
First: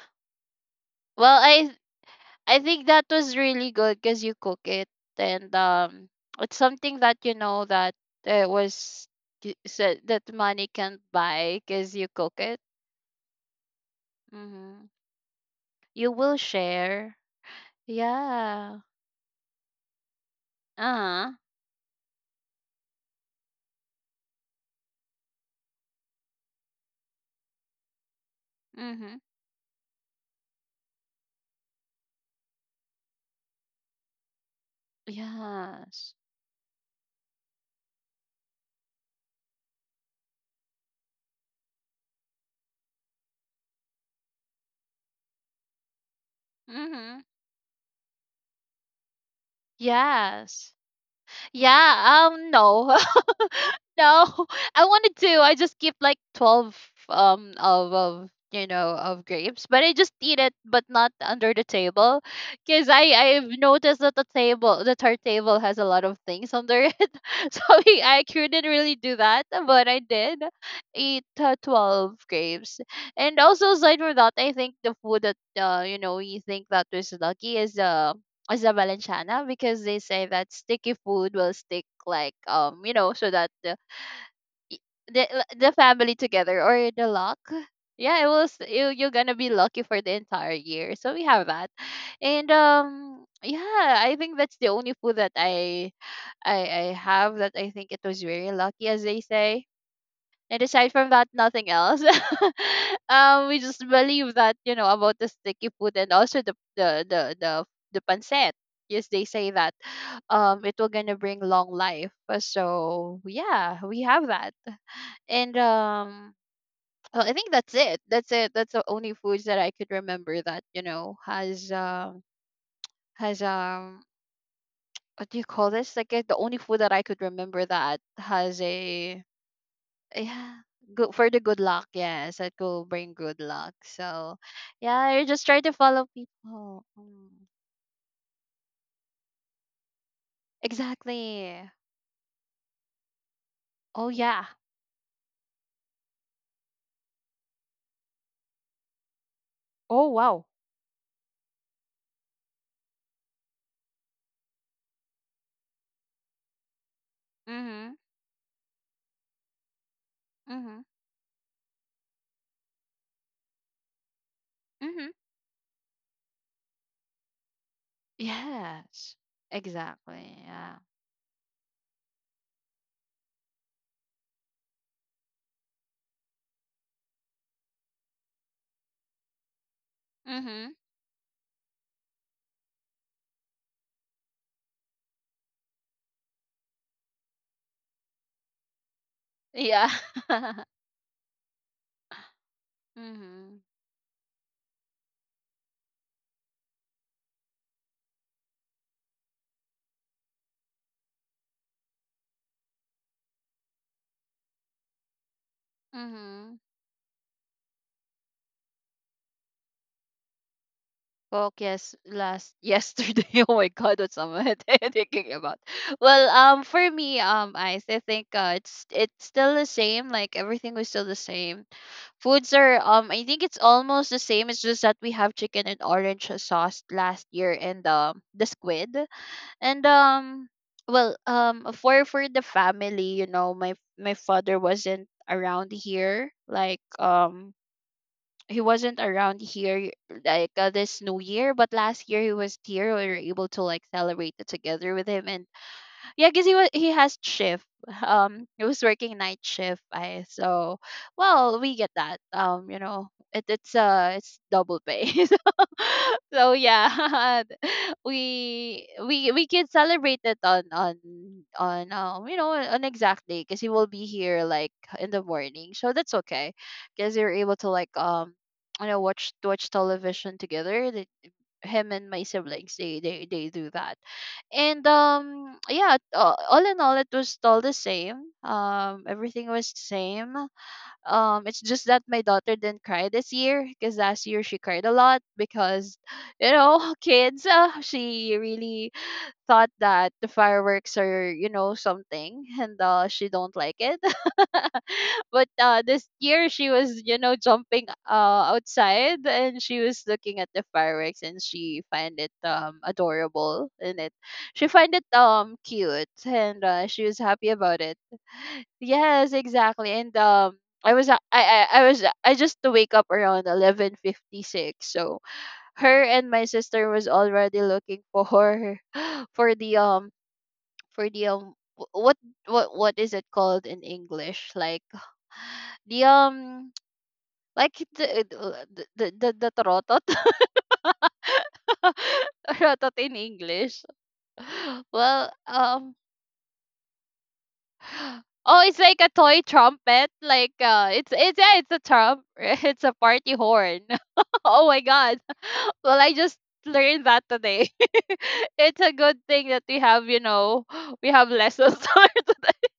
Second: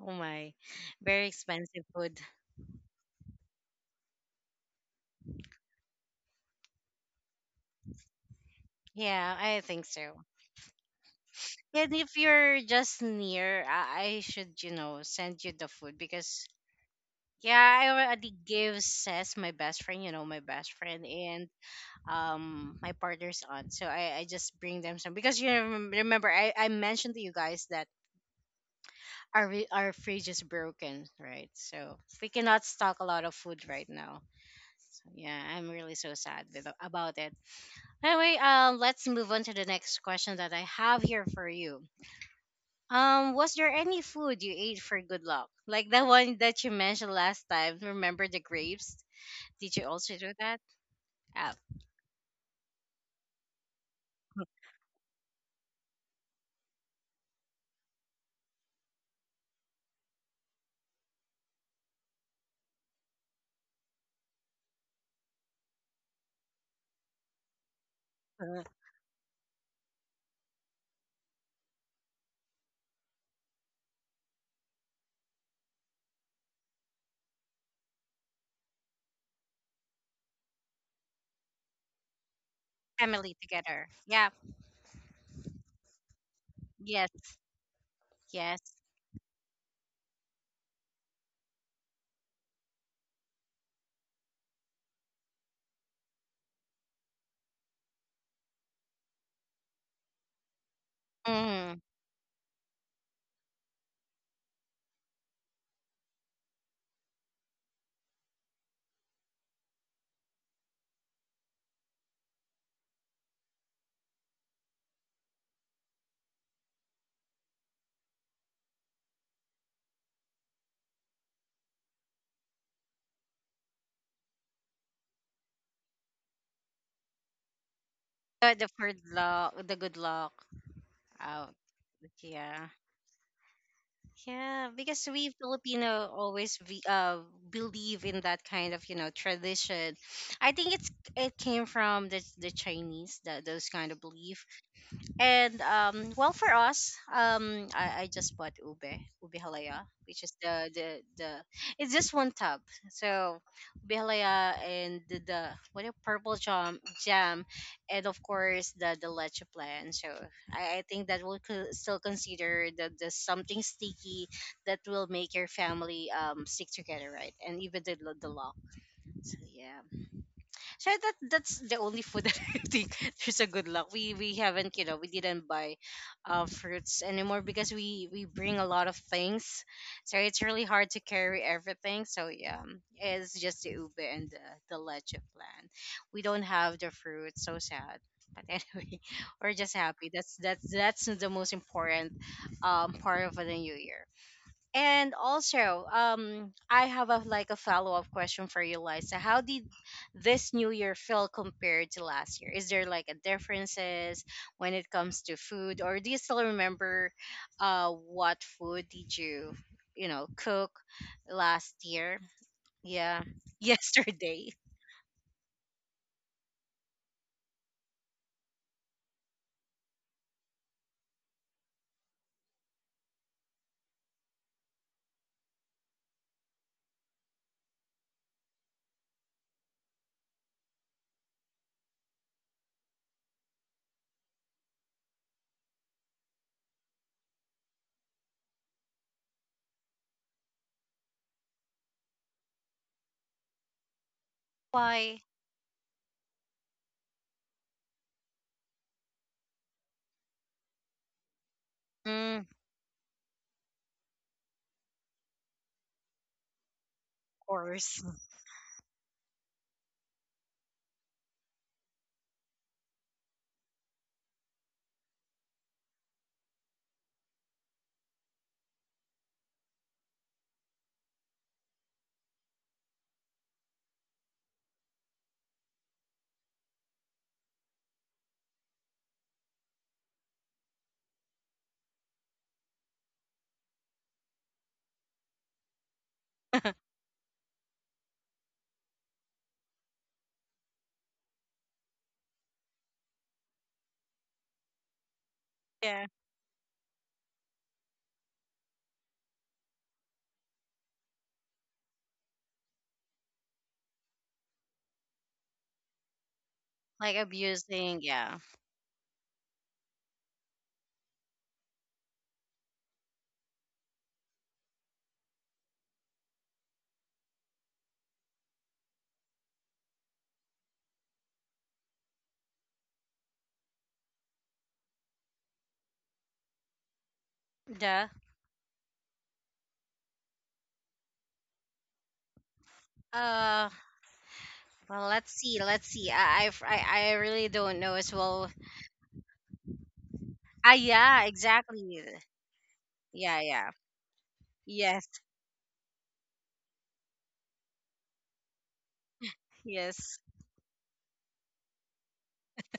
Speaker 1: Oh my, very
Speaker 2: Well, I
Speaker 1: expensive food.
Speaker 2: I think that was really good because you cook it, and um it's something that, you know, that it was
Speaker 1: Yeah,
Speaker 2: y-
Speaker 1: I think
Speaker 2: said
Speaker 1: so.
Speaker 2: that money can't buy
Speaker 1: And
Speaker 2: because you
Speaker 1: if
Speaker 2: cook
Speaker 1: you're
Speaker 2: it.
Speaker 1: just near, I, I should, you
Speaker 2: Mm-hmm.
Speaker 1: know, send you the food,
Speaker 2: You will
Speaker 1: because
Speaker 2: share.
Speaker 1: yeah, I already
Speaker 2: Yeah.
Speaker 1: gave Sess, my best friend, you know, my best friend,
Speaker 2: Uh-huh.
Speaker 1: and um my partner's aunt. So I, I just bring them some, because you remem- remember I, I mentioned to you guys that
Speaker 2: Mhm.
Speaker 1: our re- our fridge is broken, right? So we cannot stock a lot of food right now. Yeah, I'm really
Speaker 2: Yes.
Speaker 1: so sad with— about it. Anyway, um, let's move on to the next question that I have here for you. Um, was there any food you ate for good luck? Like the one that you mentioned
Speaker 2: Mhm.
Speaker 1: last time. Remember the grapes? Did you also do that?
Speaker 2: Yes.
Speaker 1: Uh,
Speaker 2: Yeah, um no. [laughs] No. [laughs] I wanted to. I just keep like twelve um of of you know, of grapes, but I just eat it, but not under the table because I I've noticed that the table that our table has a lot of things under it. [laughs] So we, I
Speaker 1: uh,
Speaker 2: couldn't really do that, but I did eat uh, twelve grapes. And also aside from that, I think the food that, uh you know, we think that was lucky is uh as a Valenciana, because they say that sticky food will stick, like, um you know, so
Speaker 1: family
Speaker 2: that the
Speaker 1: together. Yeah.
Speaker 2: y- the, uh, the family together, or the
Speaker 1: Yes.
Speaker 2: luck. Yeah, it was,
Speaker 1: Yes.
Speaker 2: you, you're gonna be lucky for the entire year, so we have that. And um yeah, I think that's the only food that i i i have that I think it was very lucky, as they say. And aside from that, nothing
Speaker 1: Mm.
Speaker 2: else. [laughs] um, we just believe that, you know, about the sticky food, and also the the the the the pancit. Yes, they say that um it will gonna bring long life. Uh, So yeah, we have that. And um, well, I think that's it. That's it. That's the only foods that I could remember that, you know, has um has um what do you call this? Like, uh, the only food that I could remember that
Speaker 1: The,
Speaker 2: has
Speaker 1: the for
Speaker 2: a,
Speaker 1: luck, the good luck.
Speaker 2: yeah, good for the
Speaker 1: Oh,
Speaker 2: good luck. Yes, that
Speaker 1: yeah.
Speaker 2: will bring good luck. So
Speaker 1: Yeah, because
Speaker 2: yeah, you
Speaker 1: we
Speaker 2: just try to follow
Speaker 1: Filipino always be,
Speaker 2: people.
Speaker 1: uh,
Speaker 2: Mm.
Speaker 1: believe in that kind of, you know, tradition. I think it's— it came
Speaker 2: Exactly.
Speaker 1: from the the Chinese, that those kind of
Speaker 2: Oh
Speaker 1: belief,
Speaker 2: yeah.
Speaker 1: and um, well, for us, um, I, I just bought ube, ube halaya,
Speaker 2: Oh,
Speaker 1: which is
Speaker 2: wow.
Speaker 1: the, the the it's just one tub. So ube halaya and the, the what, a purple jam jam,
Speaker 2: Mm-hmm.
Speaker 1: and of course the the leche plan. So I, I
Speaker 2: Mm-hmm.
Speaker 1: think that will co- still consider the the something sticky that will
Speaker 2: Mm-hmm.
Speaker 1: make your family um stick together, right? And even the the lock.
Speaker 2: Yes,
Speaker 1: So yeah.
Speaker 2: exactly, yeah.
Speaker 1: So that that's the only food [laughs] that I think there's a good luck. We we haven't, you know, we didn't buy uh, fruits anymore, because we we bring a lot of things, so it's really
Speaker 2: Mm-hmm.
Speaker 1: hard to carry everything. So yeah, um, it's just the ube and the the leche plant. We don't have the fruit. So sad. But anyway, [laughs] we're just
Speaker 2: Yeah.
Speaker 1: happy. That's
Speaker 2: [laughs]
Speaker 1: that's that's the most important um part of the
Speaker 2: Mm-hmm.
Speaker 1: new year. And also, um, I have a like a follow up question for you, Liza. How did this new year feel compared to last year? Is there like a differences when it comes to food, or do you still
Speaker 2: Mm-hmm.
Speaker 1: remember, uh, what food did you, you know, cook
Speaker 2: Coke,
Speaker 1: last
Speaker 2: yes,
Speaker 1: year?
Speaker 2: last
Speaker 1: Yeah,
Speaker 2: yesterday. [laughs] Oh
Speaker 1: [laughs]
Speaker 2: my god, what's am
Speaker 1: yesterday.
Speaker 2: I [laughs] thinking about? Well, um, for me, um, I I think uh, it's it's still the same. Like, everything was still the same. Foods are, um, I think it's almost the same. It's just that we have chicken and orange sauce last year, and um, the squid, and um, well, um, for for the family, you know, my my father wasn't around here. Like, um, he wasn't around here, like uh, this new year. But last year he was here, we were able to like celebrate it together with
Speaker 1: Why?
Speaker 2: him. And yeah, because he was, he has shift. Um, he was working night shift. I so, well, we get that.
Speaker 1: Mm, of
Speaker 2: Um, you know, it, it's uh it's double pay. [laughs] So, so yeah, [laughs]
Speaker 1: course.
Speaker 2: we we we can celebrate it on on on um you know, on exact day, because he will be here like in the morning. So that's okay, because you're able to like um you know, watch watch television together, him and my siblings. They they they do that. And um yeah, uh, all in all, it was all the same, um everything was the same. um it's just that my daughter didn't cry this year, because last year she cried a lot, because, you know,
Speaker 1: [laughs]
Speaker 2: [laughs] kids, uh, she really thought that the fireworks are, you know, something, and uh she don't like it. [laughs] But uh this
Speaker 1: Yeah,
Speaker 2: year she was, you know, jumping uh outside, and she was looking at the fireworks, and she find it um adorable. And it she find it um cute, and uh, she
Speaker 1: like
Speaker 2: was happy about it.
Speaker 1: abusing. Yeah.
Speaker 2: Yes, exactly. And um I was I, I I was I just to wake up around eleven fifty six. So her and my sister was already looking for [laughs] for the um for the um wh- what what what is it called in English? Like, the um like
Speaker 1: Duh.
Speaker 2: the uh, the the, the, the tarotot. [laughs] Tarotot in
Speaker 1: Uh,
Speaker 2: English. [laughs]
Speaker 1: well, let's
Speaker 2: Well,
Speaker 1: see. Let's
Speaker 2: um
Speaker 1: see. I, I, I I really don't know as
Speaker 2: [sighs]
Speaker 1: well.
Speaker 2: oh, it's like a toy trumpet. Like
Speaker 1: Ah,
Speaker 2: uh, it's
Speaker 1: yeah,
Speaker 2: it's yeah, it's a
Speaker 1: exactly.
Speaker 2: trump. [laughs] It's a party
Speaker 1: Yeah, yeah.
Speaker 2: horn. [laughs] Oh my
Speaker 1: Yes,
Speaker 2: god. [laughs] Well, I just learned that today. [laughs] It's a good thing that we have,
Speaker 1: yes.
Speaker 2: you know, we have lessons [laughs] for today.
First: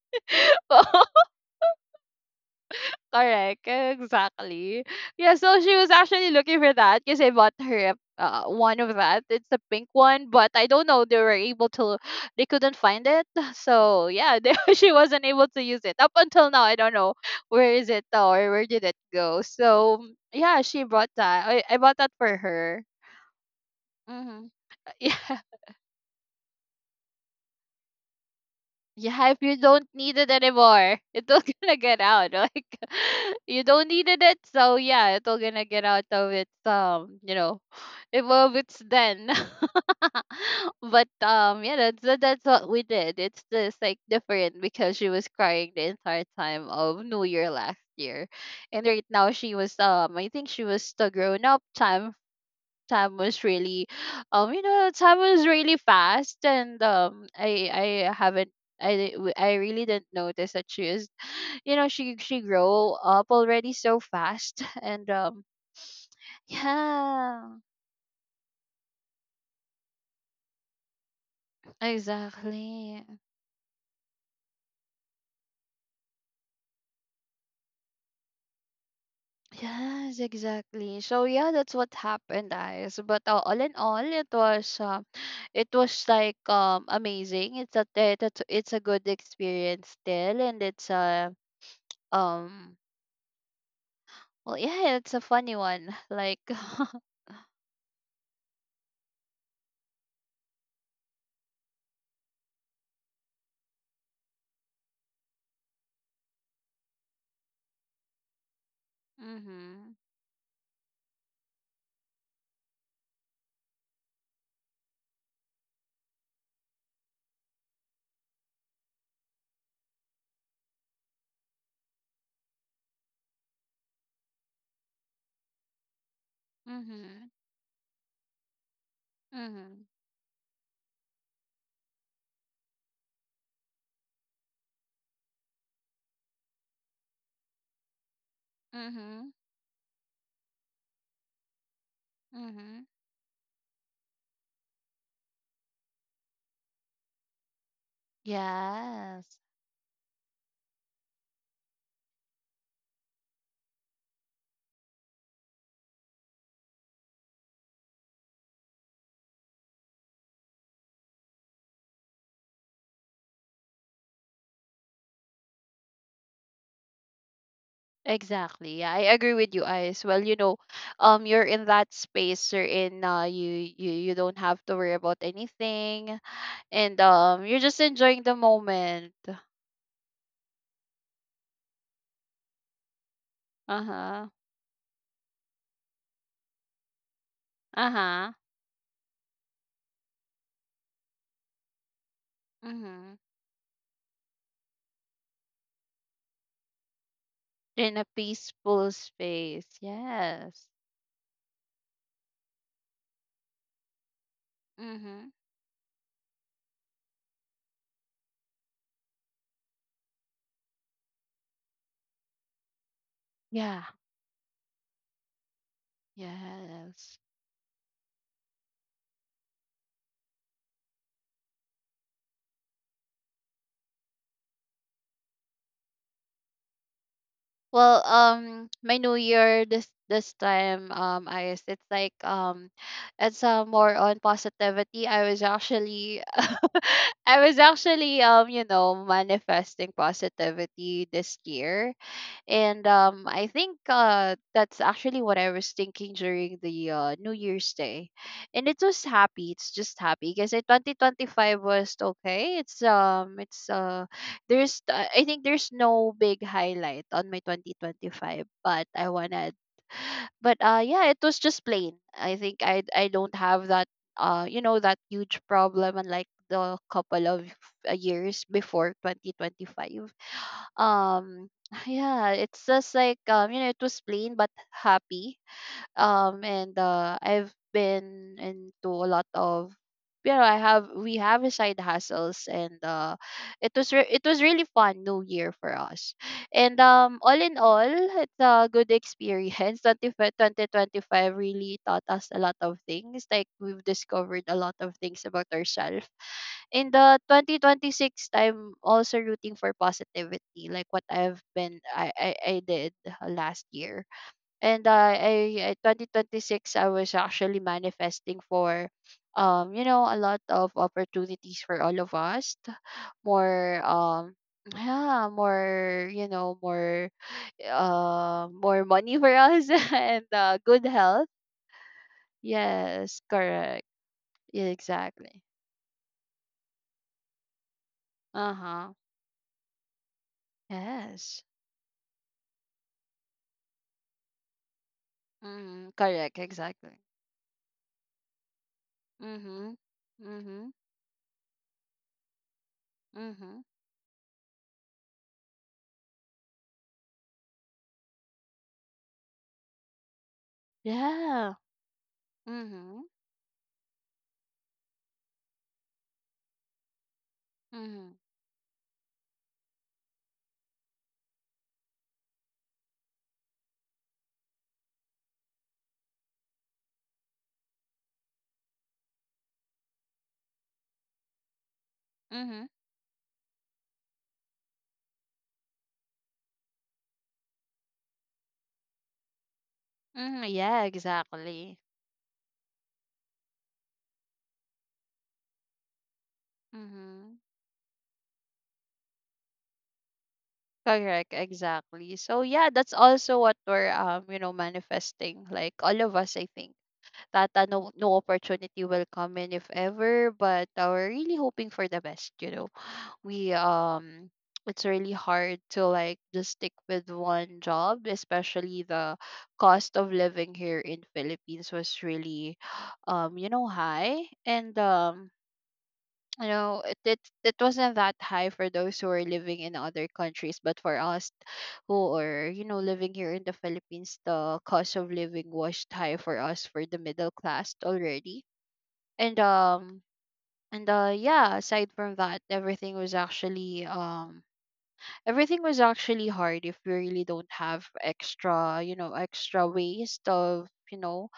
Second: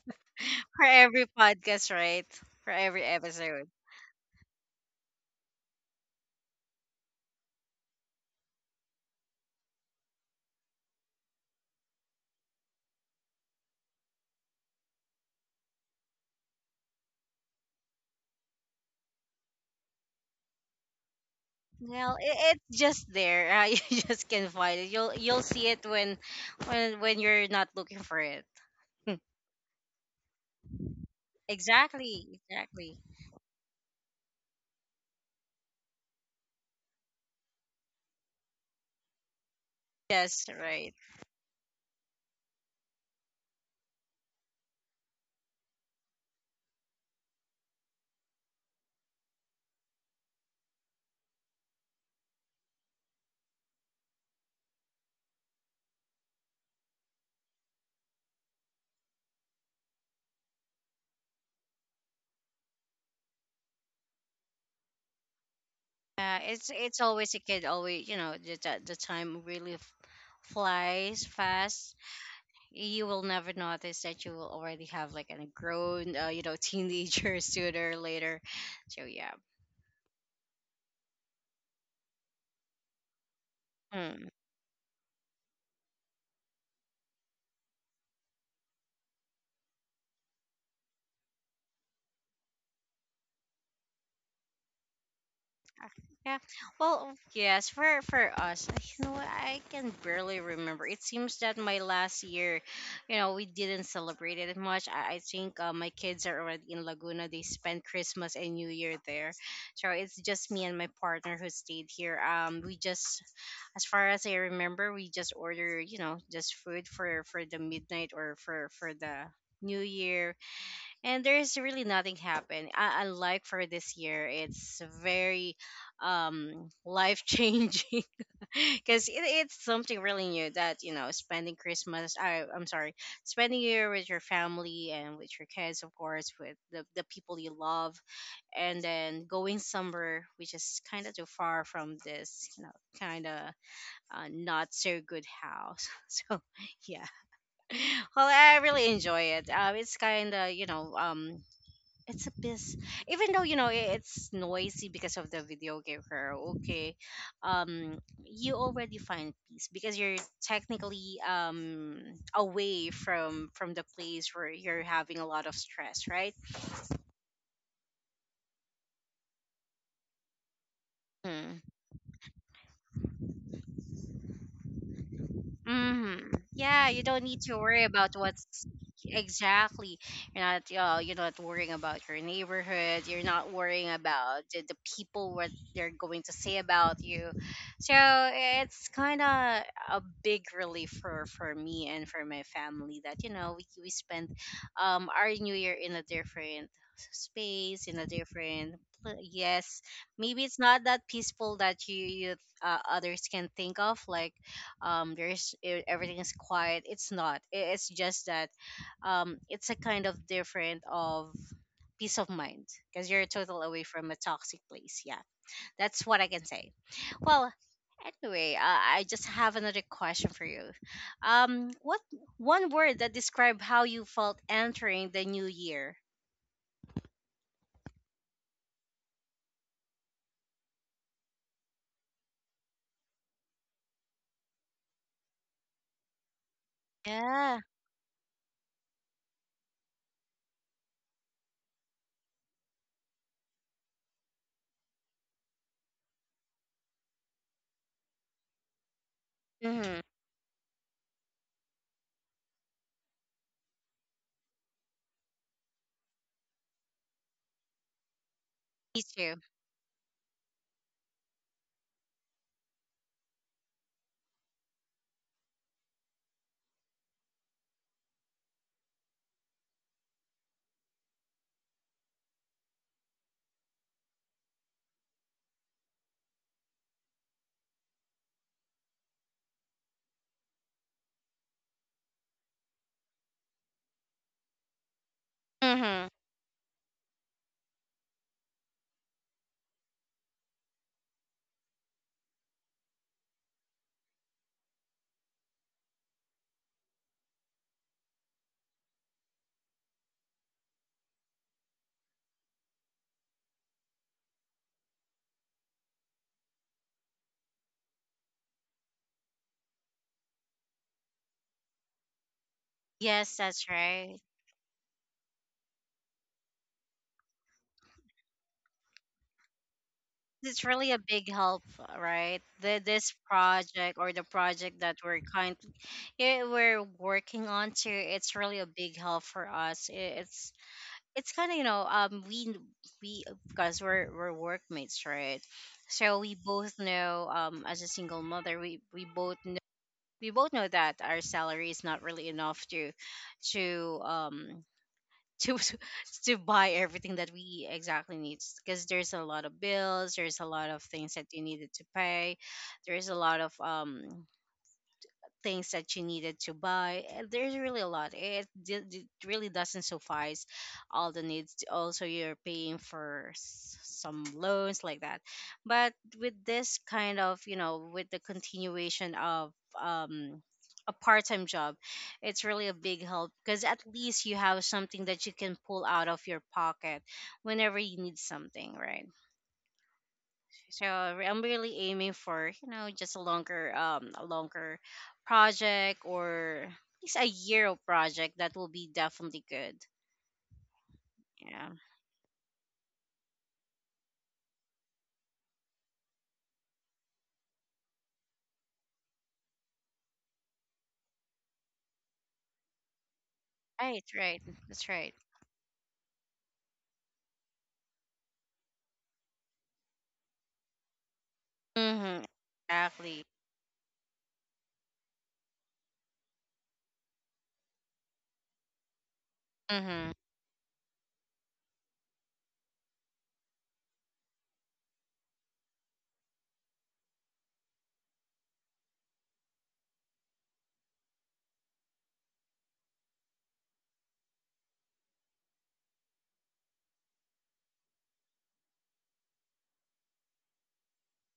Speaker 1: For
Speaker 2: [laughs]
Speaker 1: every podcast, right? For every
Speaker 2: Correct,
Speaker 1: episode.
Speaker 2: exactly. Yeah, so she was actually looking for that because I bought her uh, one of that. It's the pink one, but I don't know. They were able to, they couldn't find it. [laughs] So yeah, they, [laughs] she wasn't able to use it up until now. I don't know where is it or where did it go. So yeah, she bought that. I, I bought that
Speaker 1: Well,
Speaker 2: for
Speaker 1: it, it's
Speaker 2: her.
Speaker 1: just there. Uh, [laughs] you just
Speaker 2: Mm-hmm.
Speaker 1: can find it.
Speaker 2: [laughs]
Speaker 1: You'll
Speaker 2: Yeah.
Speaker 1: you'll see it when when when you're not looking for it.
Speaker 2: Yeah, if you don't need it anymore, it's all [laughs] gonna get out.
Speaker 1: Exactly,
Speaker 2: Like
Speaker 1: exactly.
Speaker 2: [laughs] you don't needed it, so yeah, it's all gonna get out of its um, you know, [sighs] it of it's then.
Speaker 1: Yes,
Speaker 2: [laughs]
Speaker 1: right.
Speaker 2: But um, yeah, that's that- that's what we did. It's just like different because she was crying the entire time of New Year last year, and right now she was, um, I think she was the grown up time. time was really, um you know time was really fast. And um I I haven't I, di- really didn't notice that she is, you know she she grow up already so fast. [laughs] and um
Speaker 1: Uh, it's it's always a
Speaker 2: Yeah,
Speaker 1: kid. Always, you know, the the the time really f- flies fast.
Speaker 2: exactly.
Speaker 1: You will never notice that you will already have like a grown, uh, you know, teenager [laughs] sooner or later. So yeah.
Speaker 2: Yes, exactly. So yeah, that's what happened, guys. But uh, all in all, it
Speaker 1: Hmm.
Speaker 2: was um it was like, um amazing. it's a it, it's it's a good experience still. And it's a, um well, yeah, it's a funny one. [laughs]
Speaker 1: Yeah.
Speaker 2: Like, [laughs]
Speaker 1: Well, yes, for for us, I— you know, I can barely remember. It seems that my last year, you know, we didn't celebrate it much. I, I think uh, my kids are already in Laguna. They spent Christmas and New Year there, so
Speaker 2: mhm,
Speaker 1: it's just me and my partner who stayed here. Um, we just, as far as I remember, we just order, you know, just food for for the midnight or for for the New Year, and there's really nothing happened. I, unlike for this year, it's very um life
Speaker 2: mhm,
Speaker 1: changing [laughs] because it, it's
Speaker 2: mhm,
Speaker 1: something really new that, you know, spending Christmas. I I'm sorry, spending year with your family and with your kids, of course, with the the people you love, and then
Speaker 2: mhm,
Speaker 1: going somewhere which is kind of too far from this, you know,
Speaker 2: mhm.
Speaker 1: kind of uh, not so good house. [laughs] So yeah, well, I really
Speaker 2: Yes,
Speaker 1: enjoy it, um, it's kind of, you know, um, it's a piss, even though, you know, i- it's noisy because of the video game karaoke, um, you already find peace, because you're technically um away from from the place where you're having a lot of stress, right?
Speaker 2: exactly. Yeah, I agree with you, Ice. Well, you know, um, you're in that space. You're in. Uh, you you you don't have to worry about anything,
Speaker 1: Mm-hmm. Yeah,
Speaker 2: and
Speaker 1: you don't need
Speaker 2: um,
Speaker 1: to
Speaker 2: you're just
Speaker 1: worry about
Speaker 2: enjoying the
Speaker 1: what's—
Speaker 2: moment.
Speaker 1: exactly. You're not, uh, you're not worrying about your neighborhood. You're not
Speaker 2: Uh
Speaker 1: worrying
Speaker 2: huh.
Speaker 1: about the, the people, what they're going to say about you.
Speaker 2: Uh
Speaker 1: So
Speaker 2: huh.
Speaker 1: it's kind of a big relief for for me and for my family
Speaker 2: Mhm.
Speaker 1: that, you know, we we spent um our New Year in a different space,
Speaker 2: In
Speaker 1: in
Speaker 2: a
Speaker 1: a different
Speaker 2: peaceful
Speaker 1: pla-
Speaker 2: space.
Speaker 1: yes— maybe it's
Speaker 2: Yes.
Speaker 1: not that peaceful that you, you uh, others can think of, like, um,
Speaker 2: Mhm.
Speaker 1: there's e- everything is quiet, it's not— I- it's just that um it's a kind of different of peace of mind, because you're total
Speaker 2: Yeah.
Speaker 1: away from a toxic place, yeah, that's what I can say.
Speaker 2: Yes.
Speaker 1: Well, anyway, uh, I just have another question for you. Um, what— one word that describe how you felt entering the new year?
Speaker 2: Well, um, my New Year this this time, um, I guess it's like, um, it's uh, more on positivity. I was actually, [laughs] I was
Speaker 1: Yeah.
Speaker 2: actually, um, you know, manifesting positivity this year, and um, I think uh, that's actually what I was thinking during the uh, New Year's Day. And it was happy. It's just
Speaker 1: Mm-hmm.
Speaker 2: happy because twenty twenty-five was okay. It's um, it's uh, there's uh, I think there's no big highlight on my twenty twenty-five, but
Speaker 1: Me
Speaker 2: I
Speaker 1: too.
Speaker 2: wanted. But uh, yeah, it was just plain. I think I I don't have that uh, you know, that huge problem, unlike the couple of uh, years before twenty twenty-five. um yeah, it's just like, um, you know, it was plain but happy. Um, and uh, I've been into a lot of, you know, I have we have a side hustles, and uh, it was re- it was really fun New Year for
Speaker 1: Mm-hmm.
Speaker 2: us. And um, all in all, it's a good experience. [laughs] twenty twenty-five really taught us a lot of things. Like, we've discovered a lot of things about ourselves in the twenty twenty-six. I'm also rooting for positivity, like what I've been, i i, I did uh, last year. and uh, I, I twenty twenty-six I was actually manifesting for, um you know a lot of opportunities for all of us. T-
Speaker 1: Yes, that's
Speaker 2: more
Speaker 1: right.
Speaker 2: um Yeah, more, you know more, uh more money for us, [laughs] and uh
Speaker 1: It's
Speaker 2: good
Speaker 1: really a
Speaker 2: health.
Speaker 1: big help, right? The, this
Speaker 2: Yes, correct.
Speaker 1: project, or the
Speaker 2: Yeah,
Speaker 1: project that we're
Speaker 2: exactly.
Speaker 1: kind— eh, we're working on to, it's really a
Speaker 2: Uh-huh.
Speaker 1: big help for us. I- It's it's
Speaker 2: Yes.
Speaker 1: kind of, you know, um, we we because we're we're workmates, right?
Speaker 2: Mhm.
Speaker 1: So
Speaker 2: Correct,
Speaker 1: we both
Speaker 2: exactly.
Speaker 1: know um as a single mother, we we both know
Speaker 2: Mhm.
Speaker 1: we both know
Speaker 2: Mhm.
Speaker 1: that our salary is not really enough to—
Speaker 2: Mhm.
Speaker 1: to um— to [laughs] to buy everything that we exactly need, because there's a lot of bills, there's a lot of things that you
Speaker 2: Yeah.
Speaker 1: needed to pay,
Speaker 2: Mhm.
Speaker 1: there's a lot of um things that you needed to buy. Eh, there's really a lot.
Speaker 2: Mhm.
Speaker 1: It, d- d- it really doesn't suffice all the needs. Also, you're paying for s- some loans like that. But with this kind of, you know, with the continuation of um, a part-time job, it's
Speaker 2: Mhm.
Speaker 1: really a big help, because at least you have something that you can pull out of your pocket whenever you need something, right?
Speaker 2: Mhm. Yeah,
Speaker 1: So re- I'm
Speaker 2: exactly.
Speaker 1: really aiming for, you know, just a longer um a longer project, or at least a
Speaker 2: Mhm.
Speaker 1: year of project that will be definitely good.
Speaker 2: Correct,
Speaker 1: Yeah.
Speaker 2: exactly. So yeah, that's also what we're, um, you know, manifesting. Like all of us, I think that uh, no no opportunity will come in if ever, but uh, we're really hoping for the best, you know. We
Speaker 1: Right.
Speaker 2: um
Speaker 1: Right.
Speaker 2: It's
Speaker 1: That's
Speaker 2: really
Speaker 1: right.
Speaker 2: hard to like just stick with one job, especially the cost of living here in Philippines was
Speaker 1: Mm-hmm.
Speaker 2: really [sighs]
Speaker 1: Exactly.
Speaker 2: um you know high. And um you know it, it it wasn't that high for those who are living in other
Speaker 1: Mm-hmm.
Speaker 2: countries, but for us who are, you know living here in the Philippines, the cost of living was high for us, for the middle class already. And um and uh yeah, aside from that, everything was actually, um everything was actually hard if we really don't have extra, you know extra ways of, you know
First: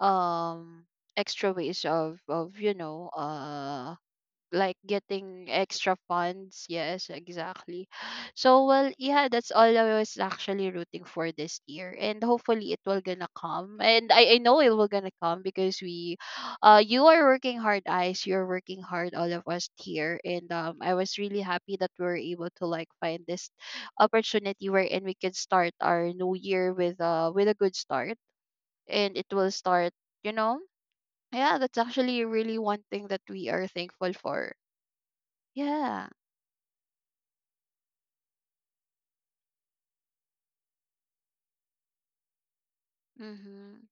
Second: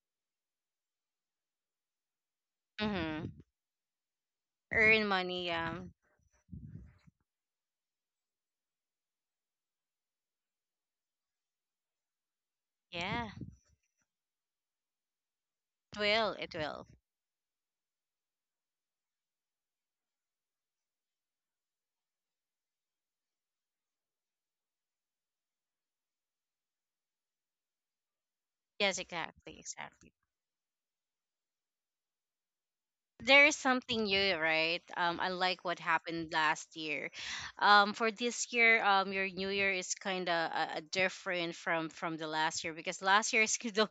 Speaker 2: um extra ways of, of you know
Speaker 1: Mm-hmm.
Speaker 2: uh like
Speaker 1: Earn
Speaker 2: getting
Speaker 1: money. Um.
Speaker 2: extra funds. Yes, exactly. So well, yeah, that's all I was actually rooting for this year, and hopefully it will gonna
Speaker 1: Yeah.
Speaker 2: come. And I I know it will gonna come because
Speaker 1: It
Speaker 2: we,
Speaker 1: will. It
Speaker 2: uh,
Speaker 1: will.
Speaker 2: you are working hard, eyes. You're working hard, all of us here, and um, I was really happy that we were able to like find this opportunity wherein we can start our new year with uh with a good start,
Speaker 1: Yes.
Speaker 2: and it will
Speaker 1: Exactly.
Speaker 2: start,
Speaker 1: Exactly.
Speaker 2: you know. Yeah, that's actually really one thing that we
Speaker 1: There's
Speaker 2: are
Speaker 1: something
Speaker 2: thankful
Speaker 1: new,
Speaker 2: for.
Speaker 1: right? Um, unlike what
Speaker 2: Yeah.
Speaker 1: happened last year, um, for this year, um, your New Year is kind of uh, uh, different from from the last year, because last year is [laughs]
Speaker 2: Mm-hmm.
Speaker 1: don't—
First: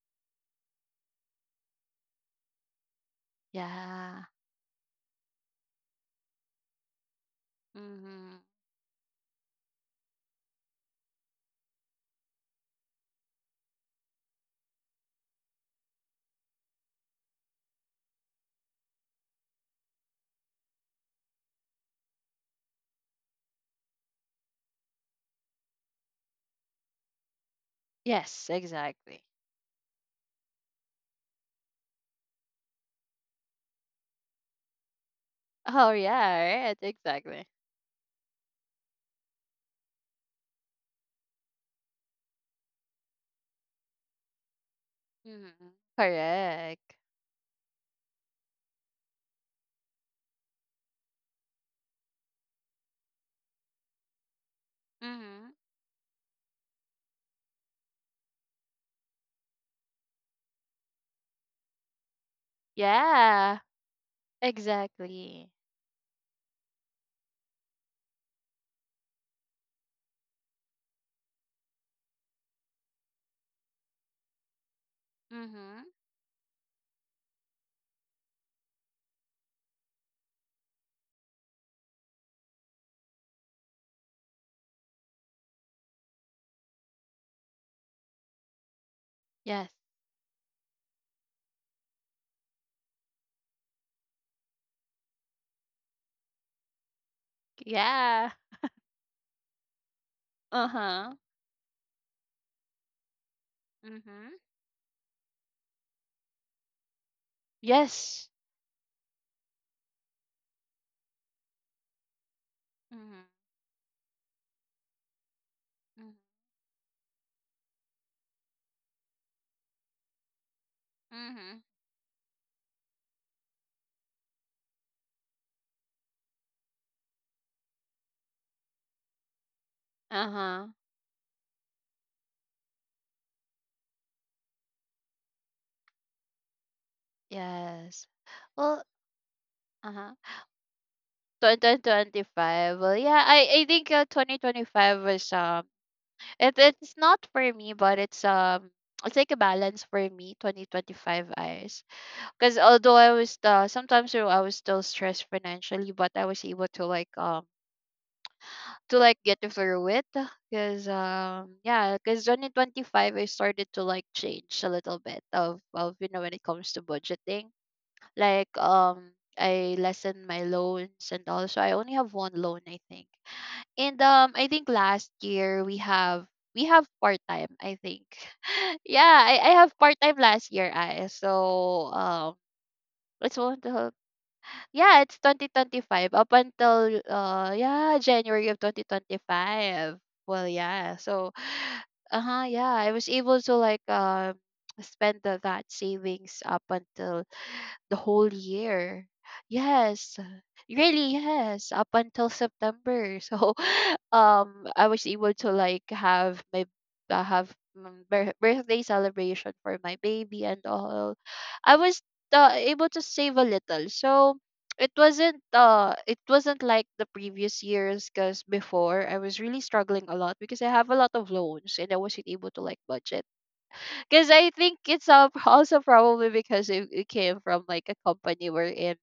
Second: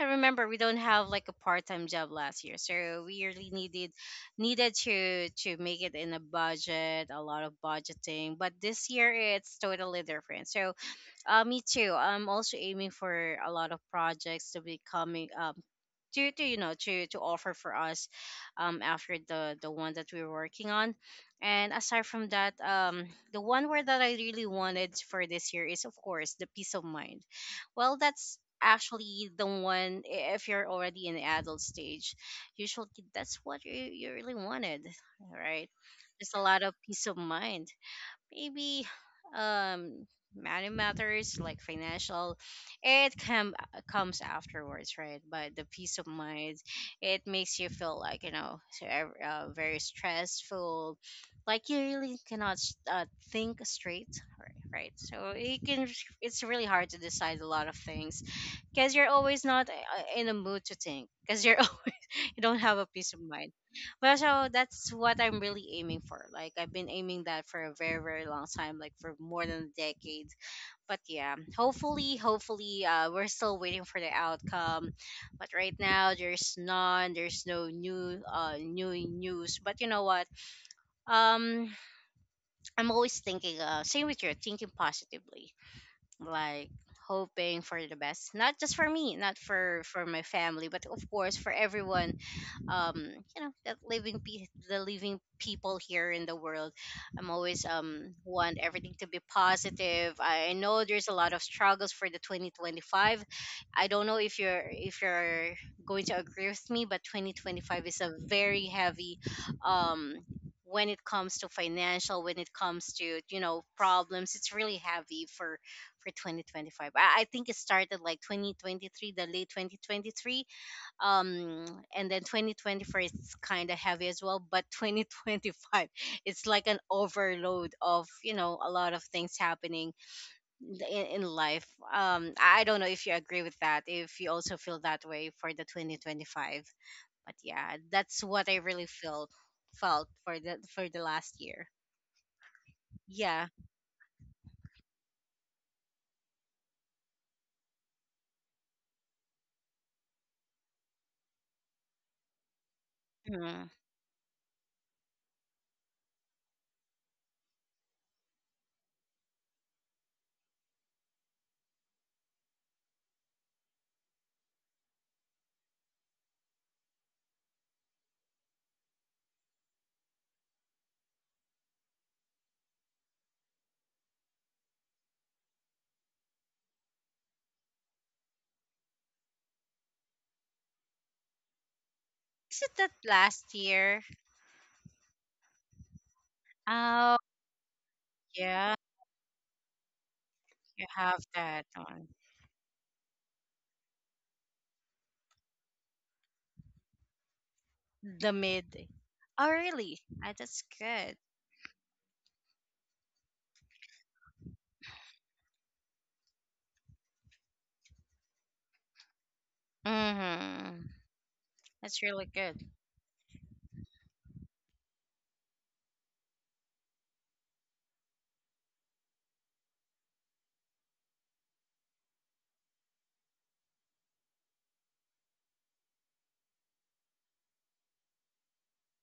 Speaker 1: I remember we don't have like a part time job last year, so we really needed—
Speaker 2: Yeah.
Speaker 1: needed to to make it in a budget, a lot of budgeting.
Speaker 2: Mm-hmm.
Speaker 1: But this year it's totally different. So, uh, me too. I'm also aiming for a lot of projects to be coming up to— to, you know, to to offer for us um after the the one that we were working on. And aside from that um the one word that I really wanted for this year is of course the peace of mind. Well, that's
Speaker 2: Yes, exactly.
Speaker 1: actually the one— i- if you're already in the adult stage, usually that's what you, you really wanted, right?
Speaker 2: Oh
Speaker 1: There's a lot
Speaker 2: yeah,
Speaker 1: of
Speaker 2: right,
Speaker 1: peace of
Speaker 2: exactly.
Speaker 1: mind, maybe, um, money matters, like financial, it come— uh, comes afterwards, right? But the
Speaker 2: Mm-hmm.
Speaker 1: peace of mind,
Speaker 2: Correct.
Speaker 1: it makes you feel like, you know, so ev- uh, very stressful, like you really cannot s- uh, think straight, right, right, so
Speaker 2: Mm-hmm.
Speaker 1: it can— it's really hard to decide a lot of things, because you're always not uh, in a mood to think, because you're [laughs] you don't have a peace of mind.
Speaker 2: Yeah,
Speaker 1: Well, so that's what I'm
Speaker 2: exactly.
Speaker 1: really aiming for. Like I've been aiming that for a very, very long time, like for more than a decade. But yeah, hopefully, hopefully, uh, we're still waiting for the outcome. But right
Speaker 2: Mm-hmm.
Speaker 1: now, there's none. There's no new, uh, new news. But you know what? Um, I'm always thinking. Uh, same with you, thinking positively, like hoping for the best, not just for me, not
Speaker 2: Yes.
Speaker 1: for for my family, but of course for everyone. Um you know that living pe- the living people here in the world. I'm always um
Speaker 2: Yeah.
Speaker 1: want everything to be positive. I I know there's a
Speaker 2: Uh-huh.
Speaker 1: lot of struggles for the twenty twenty-five. I don't know
Speaker 2: Mm-hmm.
Speaker 1: if you're if you're going to agree with me, but twenty twenty-five is a
Speaker 2: Yes.
Speaker 1: very heavy, um when it comes to financial, when it comes to,
Speaker 2: Mm-hmm.
Speaker 1: you know, problems. It's really heavy for for twenty twenty-five. I, I think it started like twenty twenty-three, the late twenty twenty-three.
Speaker 2: Mm-hmm.
Speaker 1: Um and then twenty twenty-four is kind of heavy as well, but [laughs] twenty twenty-five, it's like an overload of, you know, a lot of things happening
Speaker 2: Uh-huh.
Speaker 1: in, in life. Um i don't know if you agree with that, if you also feel that way for the twenty twenty-five, but yeah,
Speaker 2: Yes.
Speaker 1: that's what I
Speaker 2: Well,
Speaker 1: really felt felt
Speaker 2: uh-huh.
Speaker 1: for the for the last year.
Speaker 2: twenty twenty-five. Well, yeah,
Speaker 1: Yeah.
Speaker 2: I, I think uh, twenty twenty-five was, um it it's not for me, but it's, um it's like a balance for me, twenty twenty five, eyes, because although I was
Speaker 1: mm.
Speaker 2: uh, sometimes, you know, I was still stressed financially, but I was able to like, um to like get through it. Because um yeah, because twenty twenty five, I started to like change a little bit of, of you know when it comes to budgeting. Like, um I lessened my loans, and also I only have one loan I think. And um I think last year we have, we have part time, I think. [laughs] Yeah, I, I have part time last year, I so, um
Speaker 1: Is it that
Speaker 2: it's
Speaker 1: last
Speaker 2: one to,
Speaker 1: year?
Speaker 2: yeah, it's twenty twenty five up until
Speaker 1: Oh,
Speaker 2: uh yeah, January of
Speaker 1: yeah,
Speaker 2: twenty twenty five. Well
Speaker 1: you
Speaker 2: yeah,
Speaker 1: have
Speaker 2: so
Speaker 1: that
Speaker 2: [sighs]
Speaker 1: on
Speaker 2: uh huh yeah, I was able to like, um spend the, that savings up until the whole
Speaker 1: the mid.
Speaker 2: year.
Speaker 1: Oh, really?
Speaker 2: Yes.
Speaker 1: Ah, that's
Speaker 2: Really,
Speaker 1: good.
Speaker 2: yes, up until September. So, [laughs] um, I was able to like have my, uh, have, mm, bir- birthday celebration for my baby and
Speaker 1: Mm-hmm.
Speaker 2: all. I was,
Speaker 1: That's really
Speaker 2: uh,
Speaker 1: good.
Speaker 2: able to save a little. So, it wasn't uh it wasn't like the previous years because before I was really struggling a lot because I have a lot of loans and I wasn't able to like budget. Because I think it's, uh, [laughs] also probably because it, it came from like a company we're in.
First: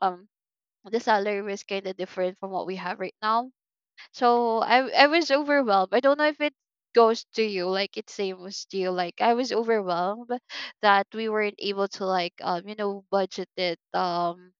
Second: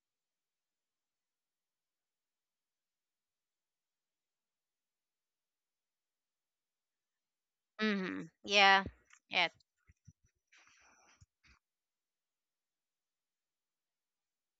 Speaker 2: Um, the salary was kind of different from what we have right now. So I I was overwhelmed. I don't know if it goes to you like it
Speaker 1: Mm-hmm.
Speaker 2: same was to
Speaker 1: Yeah.
Speaker 2: you. Like I
Speaker 1: Yeah.
Speaker 2: was overwhelmed that we weren't able to like, um you know budget it, um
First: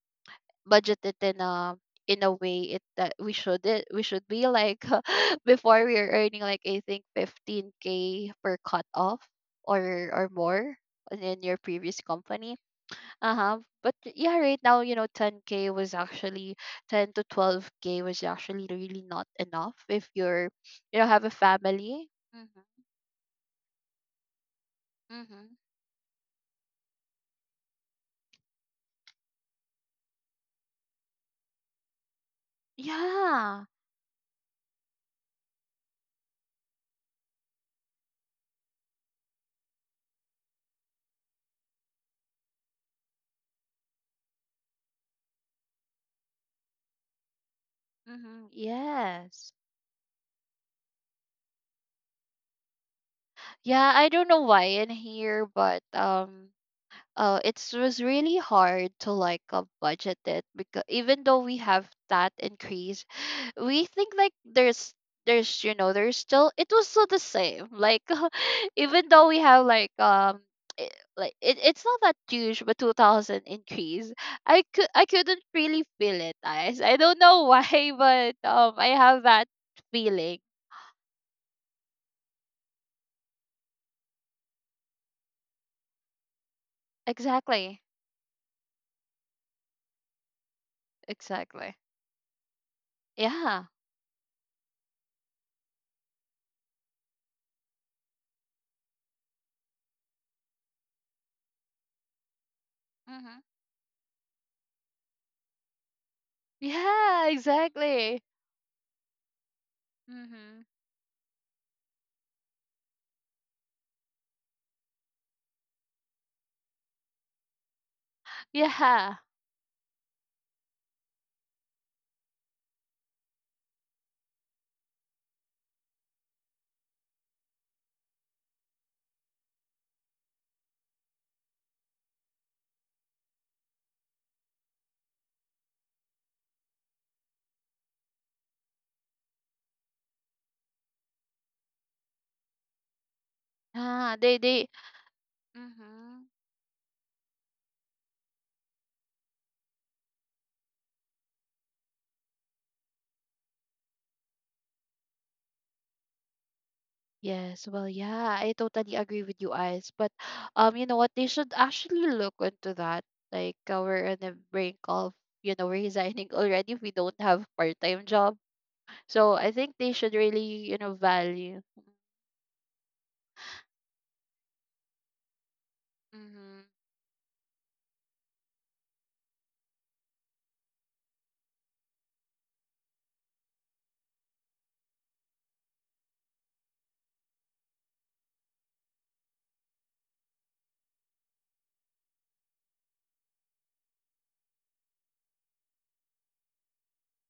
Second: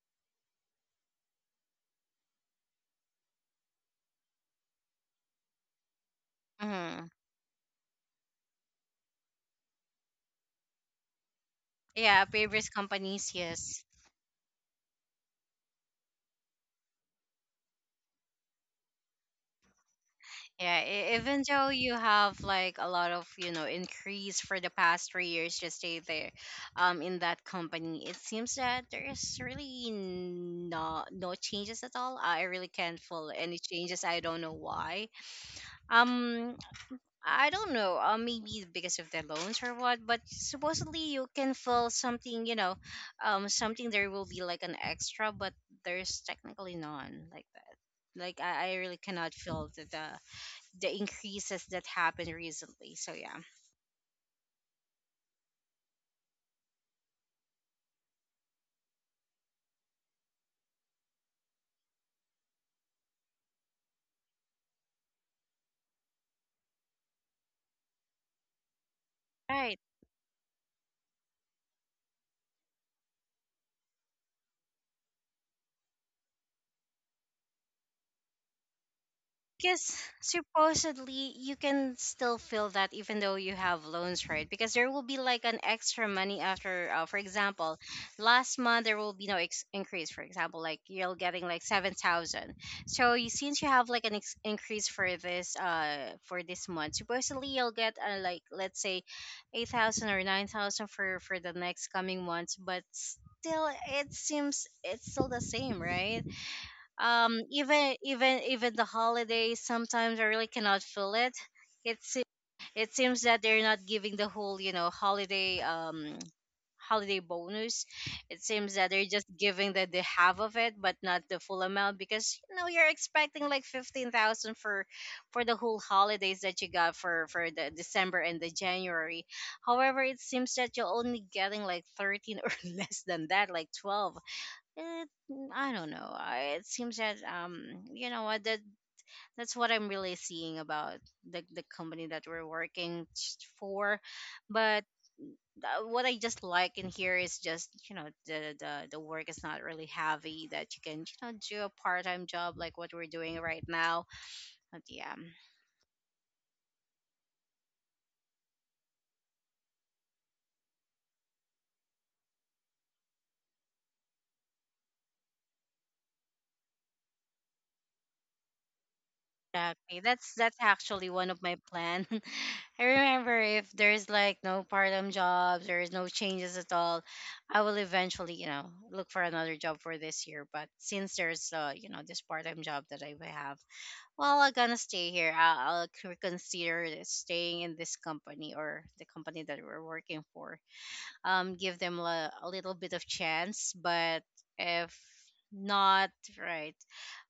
Speaker 2: budget it in a, in a way it that we should, it we should be like, [laughs] before we are earning like I think
Speaker 1: Mm-hmm.
Speaker 2: fifteen k per cut off, or or more in your previous
Speaker 1: Yeah.
Speaker 2: company.
Speaker 1: Previous companies,
Speaker 2: Uh-huh.
Speaker 1: yes.
Speaker 2: But yeah, right now, you know, ten k was actually, ten to twelve k was actually really not enough if you're,
Speaker 1: Yeah.
Speaker 2: you know,
Speaker 1: e-
Speaker 2: have a
Speaker 1: Even though you
Speaker 2: family.
Speaker 1: have
Speaker 2: Mhm.
Speaker 1: like a lot of, you know, increase for the past three
Speaker 2: Mhm.
Speaker 1: years, just stay there, um, in that company, it seems that there is really no no changes at all. I really can't feel any
Speaker 2: Yeah.
Speaker 1: changes. I don't know why. Um, I don't know. Uh, maybe because of the loans or what, but supposedly you can fill something, you know, um, something there will be like an extra, but there's technically none like that. Like
Speaker 2: Mm-hmm.
Speaker 1: I, I really cannot
Speaker 2: Yes.
Speaker 1: feel the, the the increases that happened recently. So yeah,
Speaker 2: Yeah, I don't know why in here, but um uh it was really hard to like, uh, budget it because even though we have that increase, [sighs] we think like there's there's you know there's still, it was still the same, like [laughs] even though we have
Speaker 1: right.
Speaker 2: like, um i- like it, it's not that huge, but two thousand increase. i could I couldn't really feel it, guys, I don't know why. [laughs] but um I have that
Speaker 1: Because
Speaker 2: feeling.
Speaker 1: supposedly you can still feel that even though you have loans, right, because there will be like an extra money after, uh, for example,
Speaker 2: Exactly.
Speaker 1: last month there will be no ex- increase, for example, like you're getting like
Speaker 2: Exactly.
Speaker 1: seven thousand. So you, since
Speaker 2: Yeah.
Speaker 1: you have like an ex- increase for this uh for this month, supposedly you'll get, uh, like let's say, eight thousand or nine thousand for for the next coming months, but
Speaker 2: Mm-hmm.
Speaker 1: still it seems it's still the same, right.
Speaker 2: Yeah,
Speaker 1: um even
Speaker 2: exactly.
Speaker 1: even even the holidays, sometimes I really
Speaker 2: Mm-hmm.
Speaker 1: cannot feel it. it's it seems that they're not giving the whole, you know, holiday, um holiday bonus. It seems that they're
Speaker 2: Yeah.
Speaker 1: just giving the, the half of it, but not the full amount, because you know you're expecting like fifteen thousand for for the whole holidays that you got for for the December and the January. However, it seems that you're only getting like thirteen, or [laughs] less than that, like twelve. It, I don't know. I, it seems that, um, you know what, that that's what I'm really seeing about the the company that we're working s- for.
Speaker 2: Ah, they they
Speaker 1: But uh, what I
Speaker 2: mm-hmm.
Speaker 1: just like in here is just, you know, the the the work is not really heavy, that you can, you know, do a part time job like what we're doing right now. But yeah,
Speaker 2: Yes, well, yeah, I totally agree with you, Ice. But um, you know what? They should actually look into that. Like, uh, we're on the brink of, you know, resigning [laughs] already if we don't have part-time job. So I think they
Speaker 1: exactly.
Speaker 2: should
Speaker 1: That's
Speaker 2: really,
Speaker 1: that's
Speaker 2: you know,
Speaker 1: actually one of my
Speaker 2: value.
Speaker 1: plan. [laughs] I remember, if there's like no part-time jobs, there is no changes
Speaker 2: Mm-hmm.
Speaker 1: at all, I will eventually, you know, look for another job for this year. But since there's, uh, you know, this part-time job that I have, well, I'm gonna stay here. I'll, I'll c- reconsider staying in this company, or the company that we're working for, um, give them a, a little bit of chance. But if not, right,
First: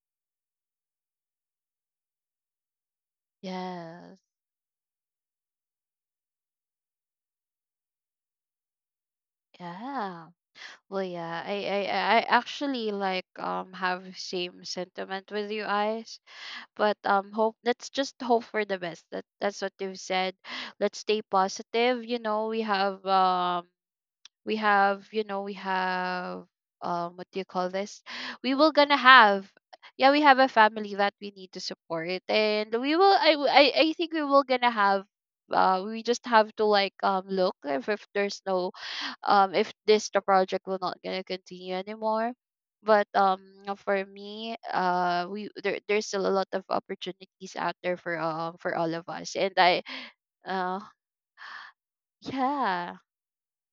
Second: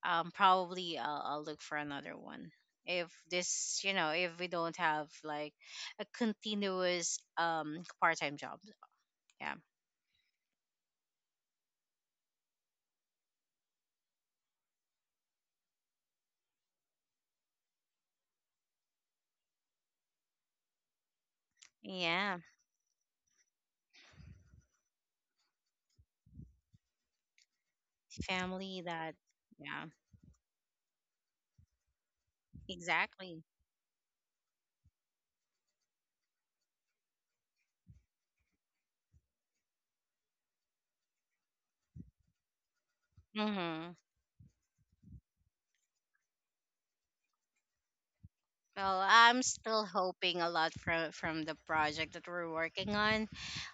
Speaker 1: um, probably I'll, I'll look for another one. If this, you know,
Speaker 2: Yes.
Speaker 1: if we don't have like a continuous um part time job, yeah,
Speaker 2: Yeah. Well, yeah. I I I I actually like, um have same sentiment with you, Ice. but um hope, let's just hope for the best, that that's what you've said. Let's stay positive, you
Speaker 1: yeah,
Speaker 2: know, we have, um we have, you know, we have, um what do you call this, we will
Speaker 1: family
Speaker 2: gonna
Speaker 1: that,
Speaker 2: have,
Speaker 1: yeah,
Speaker 2: yeah, we have a family that we need to support and we will. i
Speaker 1: exactly.
Speaker 2: w- i, I think we will gonna have, uh, we just have to like, um look if, if there's no, um if this the project will not gonna continue anymore. But um
Speaker 1: Mm-hmm.
Speaker 2: for me, uh we there, there's still a lot of opportunities out there for, um for all
Speaker 1: Well,
Speaker 2: of us.
Speaker 1: I'm
Speaker 2: and i
Speaker 1: still hoping a lot
Speaker 2: uh
Speaker 1: from from the project that we're working
Speaker 2: yeah.
Speaker 1: on.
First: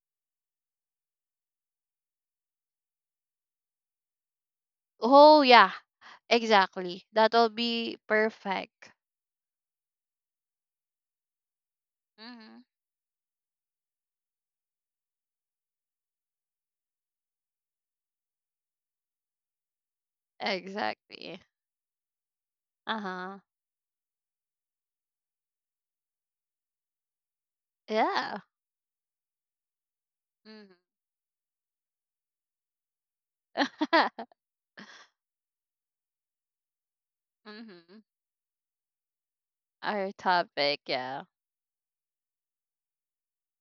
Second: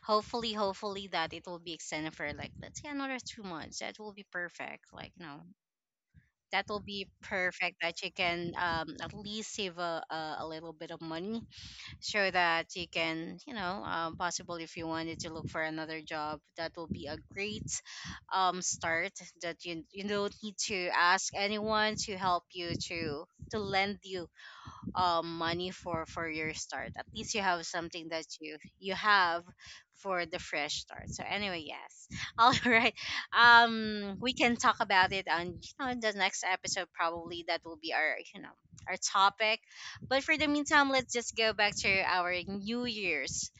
Speaker 1: Hopefully, hopefully that it will be extended for like let's say another two months. That will be perfect. Like, you know,
Speaker 2: Oh yeah,
Speaker 1: that will
Speaker 2: exactly.
Speaker 1: be
Speaker 2: That'll
Speaker 1: perfect.
Speaker 2: be
Speaker 1: That you can, um
Speaker 2: perfect.
Speaker 1: at least save a a, a little bit of money, so
Speaker 2: Mm-hmm.
Speaker 1: that you can, you know, um, possible if you wanted to look for another job, that will be a great um start. That you you don't need to ask
Speaker 2: Exactly.
Speaker 1: anyone to help you
Speaker 2: Uh
Speaker 1: to
Speaker 2: huh.
Speaker 1: to lend you um money for for your start. At least you have something that
Speaker 2: Yeah.
Speaker 1: you you have for the
Speaker 2: Mm-hmm.
Speaker 1: fresh start. So anyway, yes. [laughs] All right, um
Speaker 2: [laughs]
Speaker 1: we can talk about it on, you know, the next episode. Probably that will be
Speaker 2: Mm-hmm.
Speaker 1: our you know our topic.
Speaker 2: Our
Speaker 1: But for the
Speaker 2: topic.
Speaker 1: meantime, let's
Speaker 2: Yeah.
Speaker 1: just go back to our New Year's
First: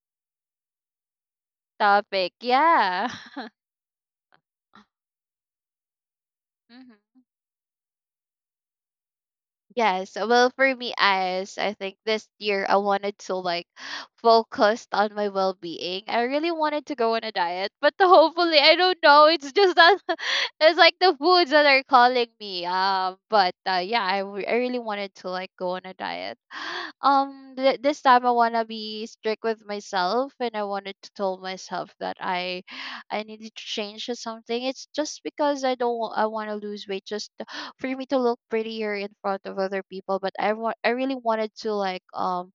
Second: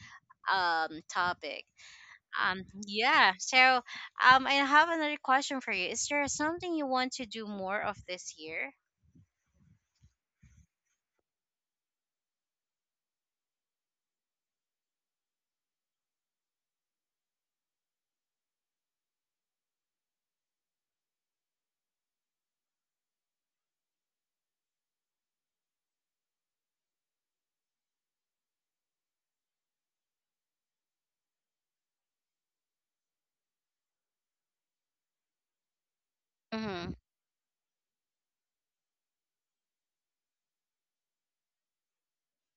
Speaker 1: um topic.
Speaker 2: Topic.
Speaker 1: um
Speaker 2: Yeah.
Speaker 1: yeah
Speaker 2: [laughs]
Speaker 1: so, um i have another question for you. Is there something you want
Speaker 2: Mm-hmm.
Speaker 1: to do more of this year?
Speaker 2: Yes, well, for me, as I think this year I wanted to like focus on my well being. I really wanted to go on a diet, but [laughs] the- hopefully, I don't know. It's just that [laughs] it's like the foods that are calling me. Um, but uh, yeah, I, w- I really wanted to like go on a diet. [gasps] [sighs] Um, th- this time I wanna be strict with myself, and I wanted to tell myself that I I needed to change to something. It's just because I don't wa- I wanna lose
Speaker 1: Mm-hmm.
Speaker 2: weight just for me to look prettier in front of other people, but i want i really wanted to like um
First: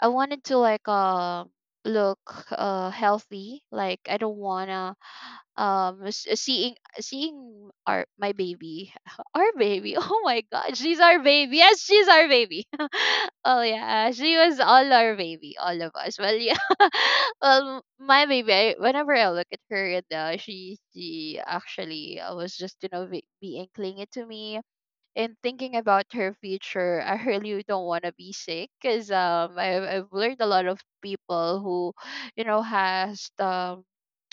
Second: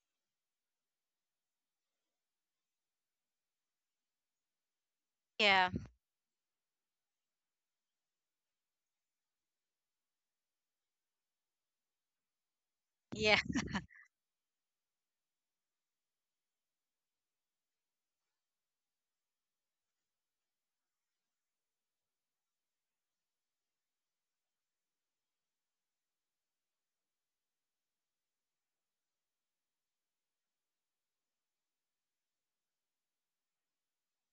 Speaker 2: i wanted to like um look uh healthy. Like I don't wanna
Speaker 1: Yeah.
Speaker 2: um s- seeing seeing our my baby. [laughs] Our baby, oh my god, she's our baby. Yes, she's our baby.
Speaker 1: Yeah.
Speaker 2: [laughs] Oh yeah, she was all our baby, all of us. Well yeah, [laughs] well, my baby, I, whenever I look at her, and uh, she she actually uh, was just you know be, being clingy to me, and thinking about her future, I really don't want to be sick because um I've, I've learned a lot of people who, you know, has um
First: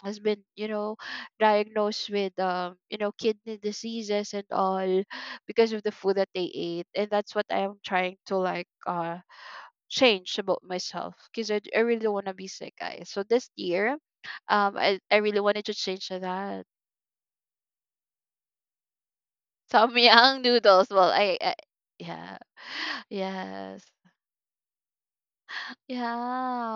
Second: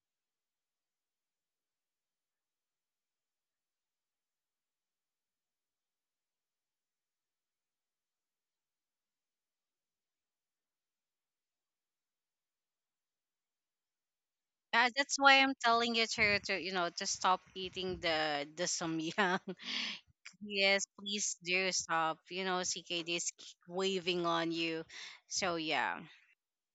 Speaker 2: has been you know diagnosed with um you know kidney diseases and all because of the food that they ate. And that's what I am trying to like uh change about myself, because I, I really don't want to be sick, guys. So this year, um
Speaker 1: Yeah,
Speaker 2: I, I
Speaker 1: that's
Speaker 2: really
Speaker 1: why I'm
Speaker 2: wanted to
Speaker 1: telling
Speaker 2: change
Speaker 1: you
Speaker 2: to
Speaker 1: to, to,
Speaker 2: that.
Speaker 1: you know, to stop eating the the samyang.
Speaker 2: Samyang
Speaker 1: [laughs] Yes,
Speaker 2: noodles. Well, I,
Speaker 1: please
Speaker 2: I,
Speaker 1: do stop.
Speaker 2: yeah.
Speaker 1: You know, C K D is k-
Speaker 2: Yes.
Speaker 1: waving on you. So yeah,
Speaker 2: Yeah,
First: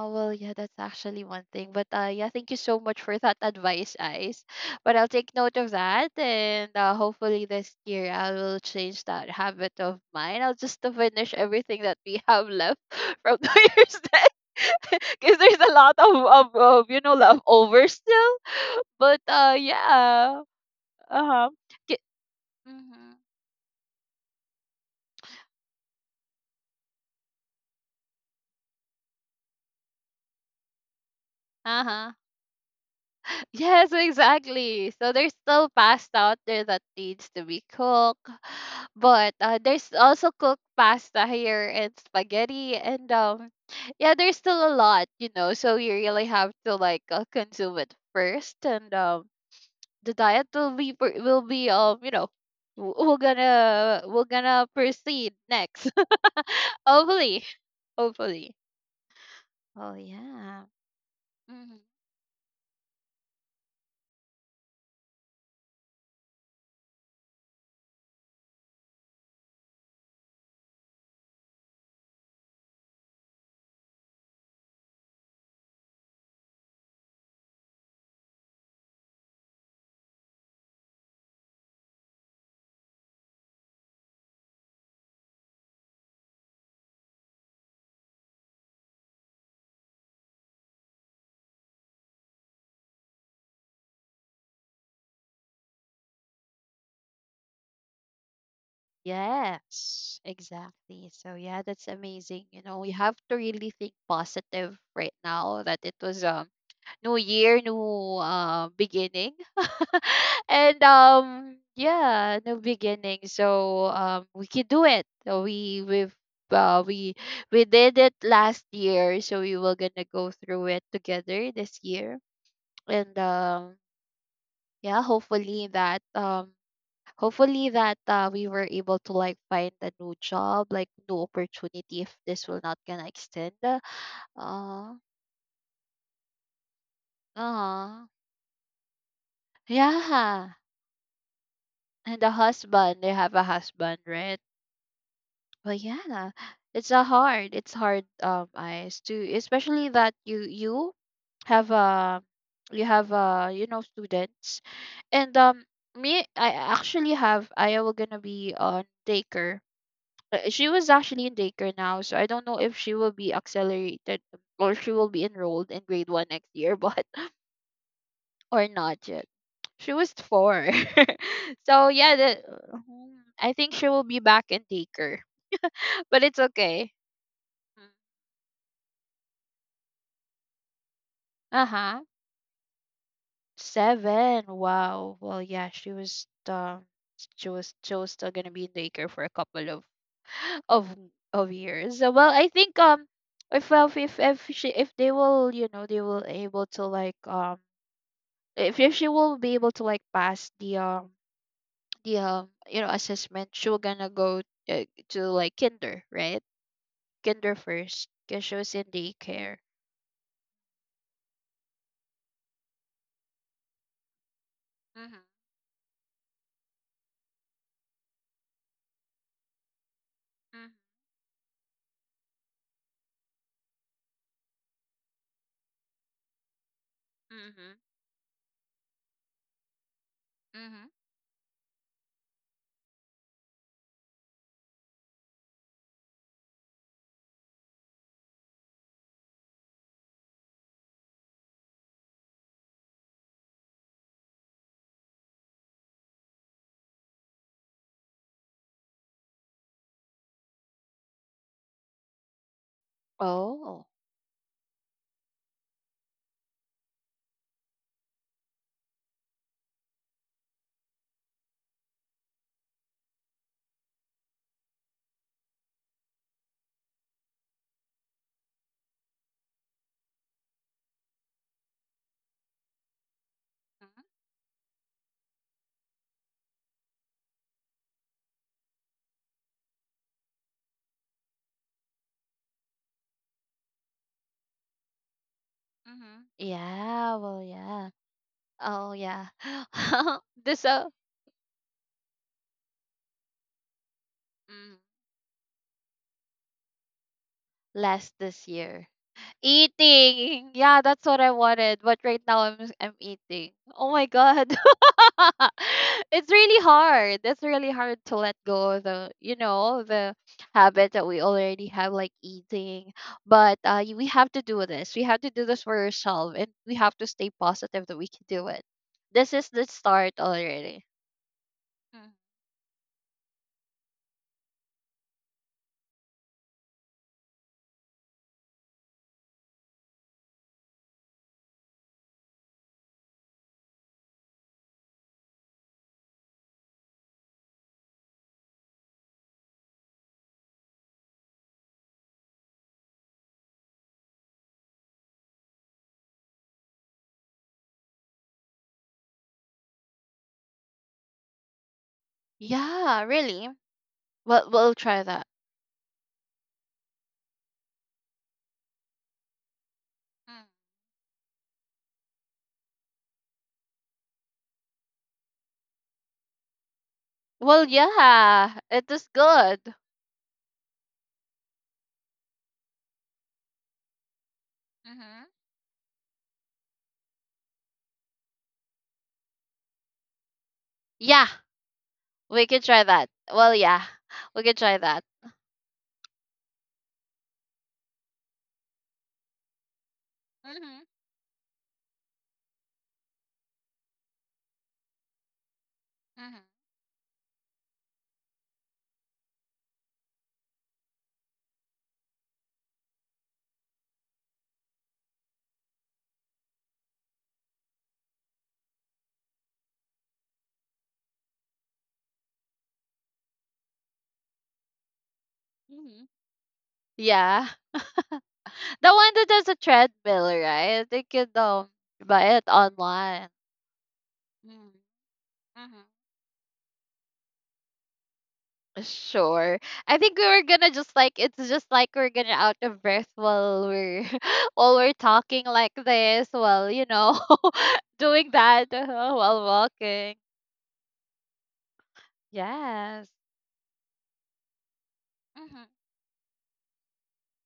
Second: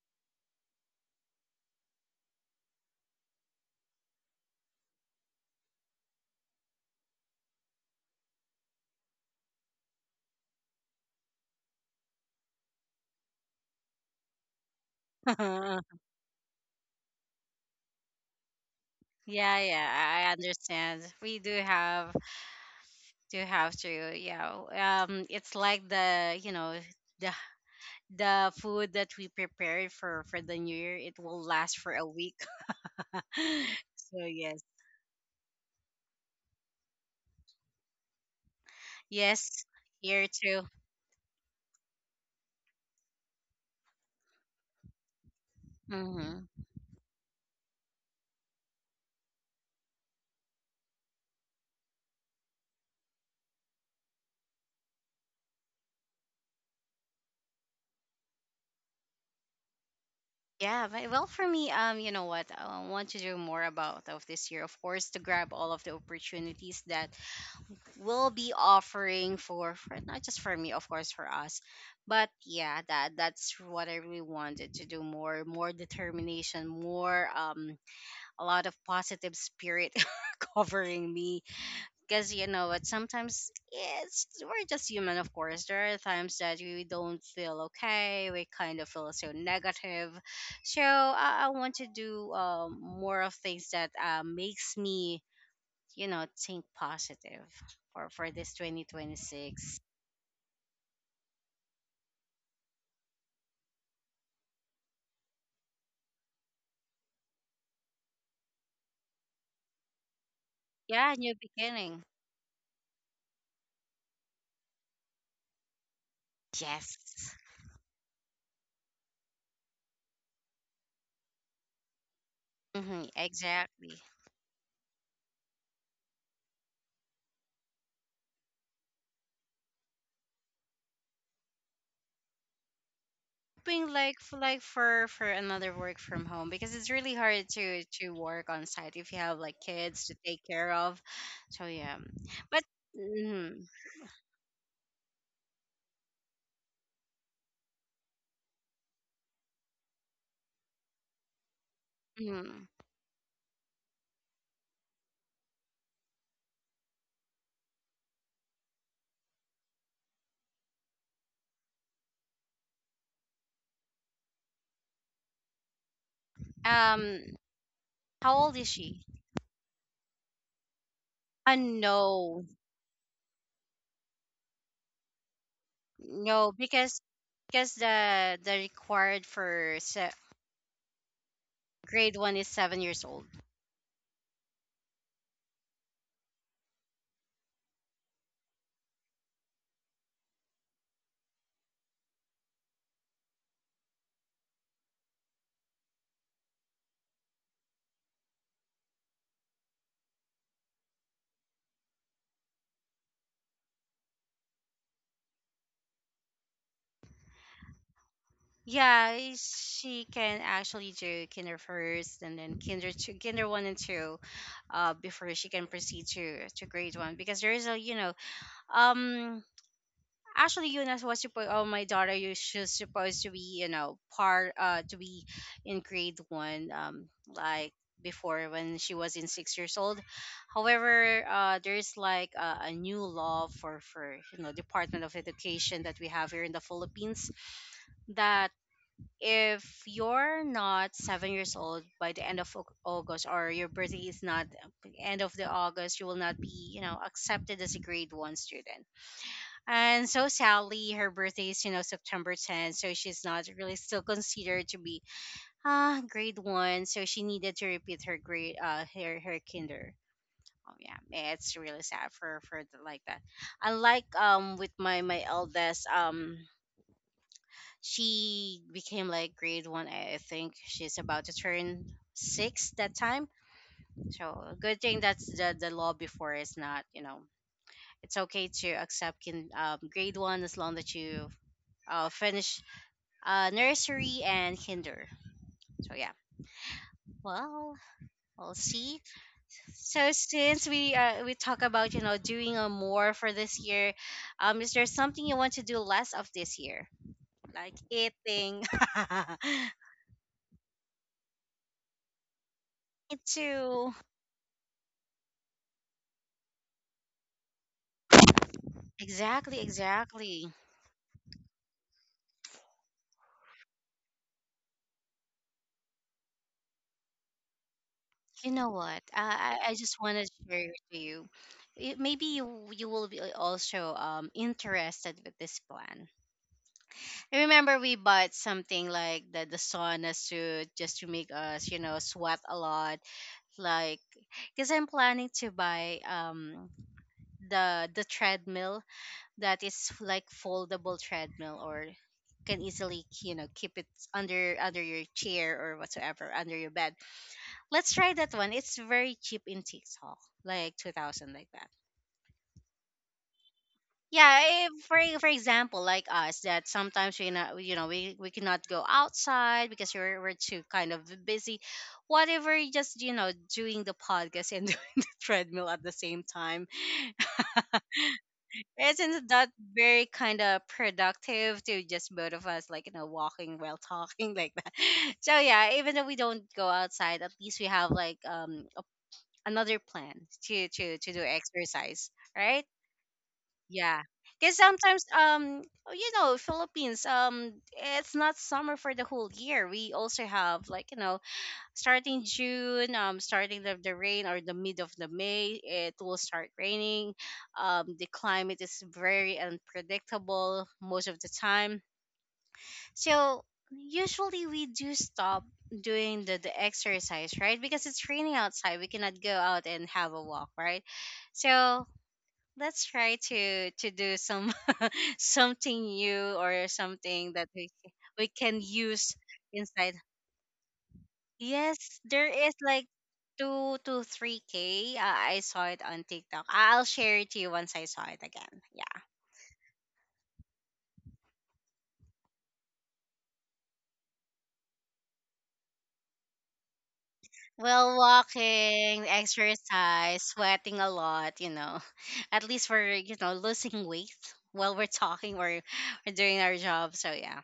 Speaker 2: well, yeah, that's actually one thing. But uh, yeah, thank you so much for that advice, Ice. But I'll take note of that, and uh, hopefully this year I will change that habit of mine. I'll just to finish everything that we have left [laughs] from New Year's Day, [laughs] because there's a lot
Speaker 1: [laughs] yeah,
Speaker 2: of, of of you know leftover still. But uh,
Speaker 1: yeah. I I
Speaker 2: yeah,
Speaker 1: understand.
Speaker 2: uh
Speaker 1: We
Speaker 2: huh,
Speaker 1: do have
Speaker 2: mm-hmm,
Speaker 1: do have to. Yeah. Um, it's like the you know the the food that we prepared for for the new year. It will last
Speaker 2: uh
Speaker 1: for a
Speaker 2: huh.
Speaker 1: week. [laughs]
Speaker 2: Yes,
Speaker 1: So yes,
Speaker 2: exactly. So there's still pasta out there that needs to be cooked, but uh,
Speaker 1: yes.
Speaker 2: there's
Speaker 1: Year
Speaker 2: also cooked
Speaker 1: two.
Speaker 2: pasta here and spaghetti, and um, yeah, there's still a lot, you know. So you really
Speaker 1: Mm-hmm.
Speaker 2: have to like uh, consume it first, and um, the diet will be per- will be um, you know, w- we're gonna we're gonna proceed next. [laughs] Hopefully. Hopefully. Oh yeah.
Speaker 1: Yeah, but well, for me, um, you know what? I want to do more about of this year, of course, to grab all of the opportunities that will be offering for, for, not just for me, of course, for us. But yeah, that that's what I really wanted to do, more, more determination, more, um, a lot of positive spirit [laughs] covering me, because you know what, sometimes it's we're just human, of course. There are times that we don't feel okay, we kind of feel so negative. So i, I want to do, um, more of things that, uh, makes me, you know, think positive for for this twenty twenty-six.
Speaker 2: Yes, exactly. So yeah, that's amazing. You know, you have to really think positive right now, that it was um new year, new uh beginning. [laughs] And
Speaker 1: Yeah, new
Speaker 2: um
Speaker 1: beginning.
Speaker 2: yeah, new beginning. So um we can do it. So we we've uh,
Speaker 1: Yes.
Speaker 2: we we did it last year, so we were gonna go through it together this year.
Speaker 1: Hmm,
Speaker 2: And um
Speaker 1: exactly.
Speaker 2: yeah, hopefully that um hopefully that uh, we were able to like find a new job, like new opportunity if this will not gonna extend uh
Speaker 1: Hoping like for like
Speaker 2: uh
Speaker 1: for for another work from home, because it's really hard to
Speaker 2: uh-huh.
Speaker 1: to work on site if you have like kids to take
Speaker 2: Yeah.
Speaker 1: care of. So yeah,
Speaker 2: And a
Speaker 1: but
Speaker 2: husband, they have a
Speaker 1: mhm,
Speaker 2: husband, right? But yeah, it's a hard it's hard, um eyes, to especially that you you have a
Speaker 1: mhm.
Speaker 2: you have a you know, students, and um me, I actually have I will gonna be on daycare. Uh, She was actually in daycare now, so I don't know if she will be accelerated or she will be enrolled in grade one next year, but
Speaker 1: um,
Speaker 2: [laughs]
Speaker 1: how old
Speaker 2: or
Speaker 1: is she?
Speaker 2: not yet. She was four, [laughs]
Speaker 1: Uh,
Speaker 2: so yeah, the,
Speaker 1: no,
Speaker 2: mhm. I think she will be back in daycare, [laughs] but it's
Speaker 1: no,
Speaker 2: okay.
Speaker 1: because because the the required for se-
Speaker 2: Uh huh.
Speaker 1: grade one is seven years old.
Speaker 2: Seven. Wow. Well, yeah, she was um she was she was still gonna be in daycare for a couple of of of years. So, well, I think um if, well, if if she, if they will you know they will able to like um if, if she will be able to like pass the um the um you know assessment, she will gonna go uh, to like kinder, right? Kinder first because she was in
Speaker 1: Yeah, i-
Speaker 2: daycare.
Speaker 1: she can actually do kinder first and then kinder two, kinder one and two, uh,
Speaker 2: Mhm.
Speaker 1: before she can proceed to to grade one, because there is a, you know, um actually
Speaker 2: Mhm.
Speaker 1: Eunice was supposed, oh, my daughter, you she's supposed to be, you know, part, uh to be in grade one, um like
Speaker 2: Mhm.
Speaker 1: before, when she was in six years old.
Speaker 2: Mhm.
Speaker 1: However, uh there's like a, a new law for for you know Department of Education that we have here in the Philippines, that if you're not seven years old by the end of Au- august, or your birthday is not end of the August, you will not be, you know, accepted as a grade one student. And so Sally, her birthday is, you know, September tenth, so she's not really
Speaker 2: Oh.
Speaker 1: still considered to be ah grade one. So she needed to repeat her grade, uh her her kinder. Oh, yeah. It's really sad for for the, like that. Unlike um with my my eldest, um she became like grade one, I I think. She's about to turn six that time.
Speaker 2: Mhm.
Speaker 1: So good thing, that's the the law before is not, you know, it's okay to accept kin um grade one, as long that you, uh, finish, uh, nursery and kinder. So yeah,
Speaker 2: Mhm. Yeah, well,
Speaker 1: well,
Speaker 2: yeah.
Speaker 1: we'll
Speaker 2: Oh
Speaker 1: see.
Speaker 2: yeah.
Speaker 1: So
Speaker 2: [laughs] This
Speaker 1: since
Speaker 2: uh.
Speaker 1: we uh, we talk about, you know, doing a more for this year, um, is
Speaker 2: Mhm.
Speaker 1: there something you want to do less of this year, like
Speaker 2: Last this
Speaker 1: eating?
Speaker 2: year.
Speaker 1: [laughs]
Speaker 2: Eating. Yeah, that's what I wanted, but right now I'm s- I'm
Speaker 1: Me
Speaker 2: eating. Oh
Speaker 1: too.
Speaker 2: my god. [laughs] It's really hard. It's really hard to let go of the, you
Speaker 1: Exactly,
Speaker 2: know, the
Speaker 1: exactly.
Speaker 2: habit that we already have, like eating. But uh y- we have to do this. We have to do this for yourself, and we have to stay positive that we can do
Speaker 1: You
Speaker 2: it.
Speaker 1: know what?
Speaker 2: This is
Speaker 1: I
Speaker 2: the
Speaker 1: I I just
Speaker 2: start
Speaker 1: want to share it
Speaker 2: already.
Speaker 1: to you. It,
Speaker 2: Mm.
Speaker 1: maybe you you will be, uh, also um interested with this plan. I remember we bought something like the the sauna suit, just to make us, you know, sweat a lot. Like, because I'm planning to buy um the the treadmill, that is like foldable treadmill, or can easily, you know, keep it under under your chair or whatsoever under your bed. Let's try that one. It's very cheap in TikTok, like two thousand like that.
Speaker 2: Yeah, really.
Speaker 1: yeah
Speaker 2: Well,
Speaker 1: eh,
Speaker 2: we'll
Speaker 1: for
Speaker 2: try
Speaker 1: e,
Speaker 2: that.
Speaker 1: for example, like us that sometimes we not you know we, we cannot go outside because we're, we're
Speaker 2: Mm.
Speaker 1: too kind of busy. Whatever, just you know doing the podcast and [laughs] doing the treadmill at the same time.
Speaker 2: Well, yeah, it is
Speaker 1: Isn't that
Speaker 2: good.
Speaker 1: very kind of productive to just both of us, like, you know walking while talking [laughs] like that?
Speaker 2: Hmm.
Speaker 1: So yeah, even though we don't go outside, at least we have, like, um a, another plan to to to do
Speaker 2: Yeah,
Speaker 1: exercise,
Speaker 2: we could
Speaker 1: right?
Speaker 2: try that. Well, yeah,
Speaker 1: Yeah.
Speaker 2: we
Speaker 1: Because
Speaker 2: could try
Speaker 1: sometimes,
Speaker 2: that.
Speaker 1: um, you know, Philippines, um, it's not summer for the whole year. We also have,
Speaker 2: Mm-hmm.
Speaker 1: like, you know, starting June, um, starting of the rain or the mid of the May, it will
Speaker 2: Mm-hmm.
Speaker 1: start raining. Um, the climate is very unpredictable most of the time. So usually we do stop doing the, the exercise, right? Because it's raining outside, we cannot go out and have a walk, right? So let's try to to do some something
Speaker 2: Mm-hmm.
Speaker 1: new or something that
Speaker 2: Yeah, [laughs]
Speaker 1: we we can
Speaker 2: the one
Speaker 1: use
Speaker 2: that has a
Speaker 1: inside.
Speaker 2: treadmill, right? They could um
Speaker 1: Yes, there
Speaker 2: buy it
Speaker 1: is like
Speaker 2: online.
Speaker 1: two to three
Speaker 2: Mm-hmm.
Speaker 1: k. Uh, I saw it
Speaker 2: Mm-hmm.
Speaker 1: on TikTok. I'll share it to you once I saw it again. Yeah.
Speaker 2: Sure. I think we were gonna just like it's just like we're gonna out of breath while we're [laughs] while we're talking like this, while you know, [laughs]
Speaker 1: Well,
Speaker 2: doing that uh,
Speaker 1: walking,
Speaker 2: while walking.
Speaker 1: exercise, sweating a lot. You know, [laughs] at least we're
Speaker 2: Yes.
Speaker 1: you know losing weight while we're talking or
Speaker 2: Mm-hmm.
Speaker 1: we're doing our job. So yeah.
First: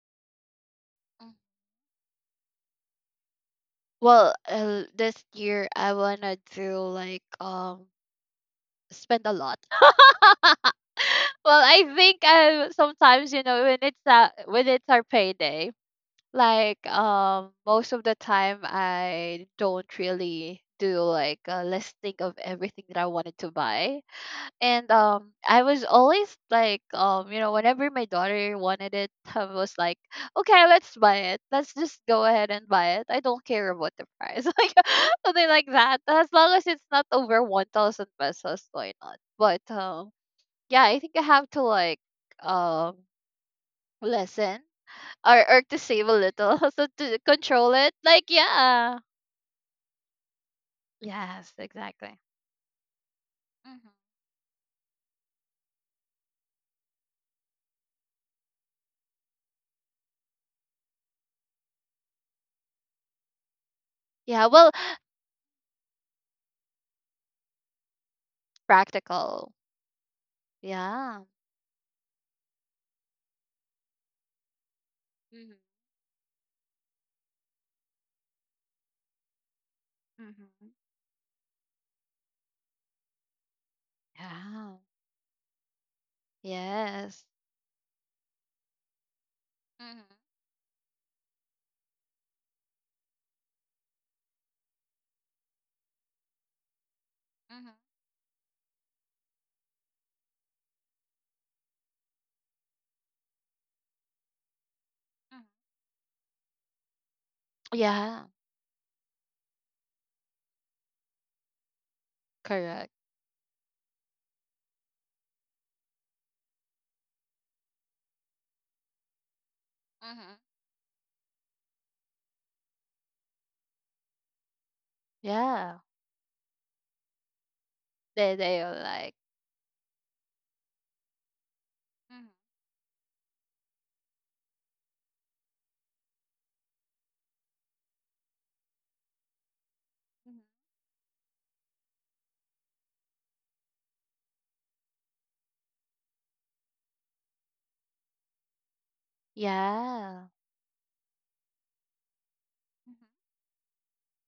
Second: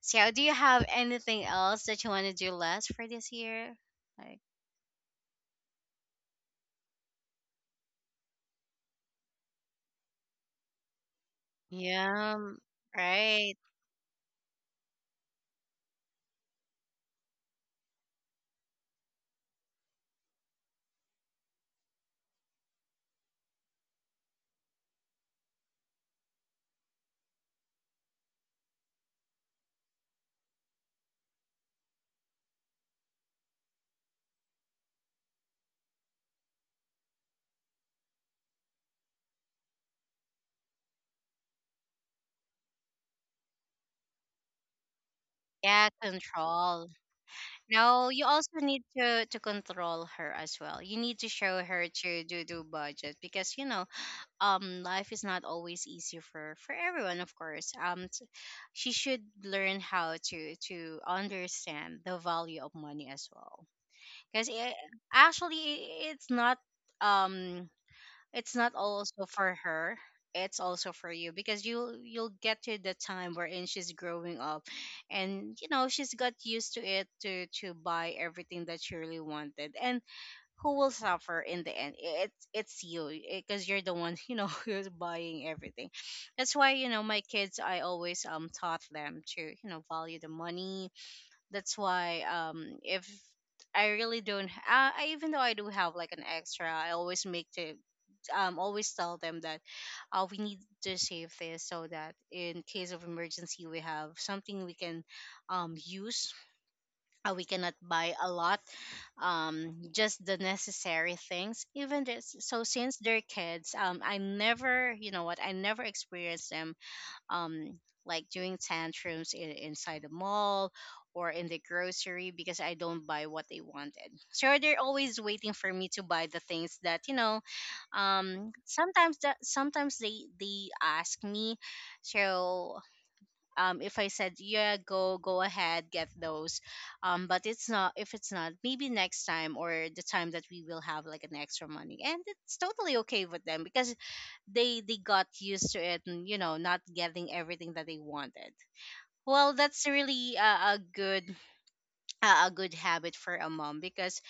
Speaker 1: So do you have anything else that you want to do less for this year?
Speaker 2: Well,
Speaker 1: Like
Speaker 2: uh, this year I wanna do like um spend a lot. [laughs] Well, I think
Speaker 1: yeah,
Speaker 2: um sometimes you
Speaker 1: right.
Speaker 2: know when it's uh, when it's our payday, like um most of the time I don't really do like a listing of everything that I wanted to buy, and um I was always like um you know whenever my daughter wanted it, I was like okay, let's buy it, let's just go ahead and buy it. I don't care about the price, [laughs] like something like that. As long as it's not over one thousand pesos, why not? But um yeah, I think I have to like um lessen or or to
Speaker 1: Yeah,
Speaker 2: save a little [laughs] so
Speaker 1: control.
Speaker 2: to control it.
Speaker 1: No,
Speaker 2: Like,
Speaker 1: you also need
Speaker 2: yeah.
Speaker 1: to to control her as well. You need to
Speaker 2: Yes,
Speaker 1: show her
Speaker 2: exactly.
Speaker 1: to do do budget, because you know,
Speaker 2: Hmm.
Speaker 1: um, life is not always easy for for everyone, of course. Um, t- she should learn how to to understand the value of money as well. Because
Speaker 2: Yeah, well,
Speaker 1: it, actually, i- it's not um it's not also
Speaker 2: practical.
Speaker 1: for her, it's also for
Speaker 2: Yeah.
Speaker 1: you, because you you'll get to the time wherein she's growing up,
Speaker 2: Hmm.
Speaker 1: and you know she's got used to it to to buy everything that she really wanted, and
Speaker 2: Hmm.
Speaker 1: who will suffer in the end? It's it's you, because you're the one, [laughs] you know
Speaker 2: Yeah.
Speaker 1: who's buying everything. That's why, you know my
Speaker 2: Yes.
Speaker 1: kids, I always um taught them to you know
Speaker 2: Hmm.
Speaker 1: value the money. That's why, um if I really don't, uh, I, even though I do have like an extra, I always make the,
Speaker 2: Hmm.
Speaker 1: um always tell them that, uh, we need to save this so that in case of emergency we have something we can,
Speaker 2: Hmm.
Speaker 1: um use. Uh, we cannot buy
Speaker 2: Yeah.
Speaker 1: a lot, um just the necessary things, even this. So
Speaker 2: Correct.
Speaker 1: since they're kids, um I never, you know what, I never experienced them, um, like doing tantrums in, inside the
Speaker 2: Hmm.
Speaker 1: mall or in the grocery, because I don't buy what they wanted. So they're always waiting for
Speaker 2: Yeah.
Speaker 1: me to buy the things that you know.
Speaker 2: They
Speaker 1: Um,
Speaker 2: they are like.
Speaker 1: sometimes that sometimes they they ask me,
Speaker 2: Hmm.
Speaker 1: so, um, if I said yeah, go go ahead, get those. Um, but it's not if it's not maybe next time, or the time
Speaker 2: Hmm.
Speaker 1: that we will have like an extra money, and it's totally okay with them because they they got used to it and you know not getting everything that they wanted. Well, that's
Speaker 2: Yeah.
Speaker 1: really a, a good [sniffs] a, a good
Speaker 2: Hmm.
Speaker 1: habit for a mom, because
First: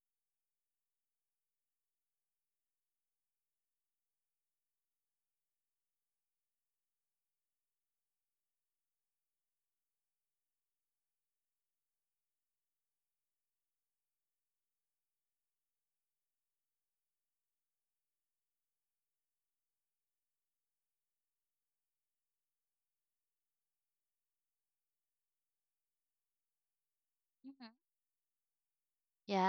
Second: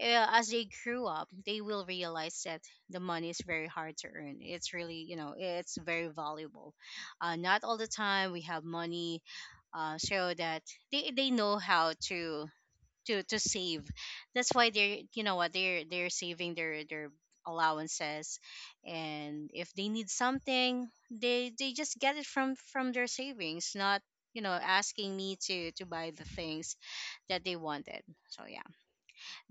Speaker 1: uh, as they grew up they will realize that the money is very hard to earn. It's really, you know it's very valuable. Uh, not all the time we have money. Uh, so that they, they know how to to to save. That's why they're you know what, they're they're saving their their allowances, and if they need something, they they just get it from from their savings, not you know asking me to to buy the things that they
Speaker 2: Hmm.
Speaker 1: wanted. So yeah,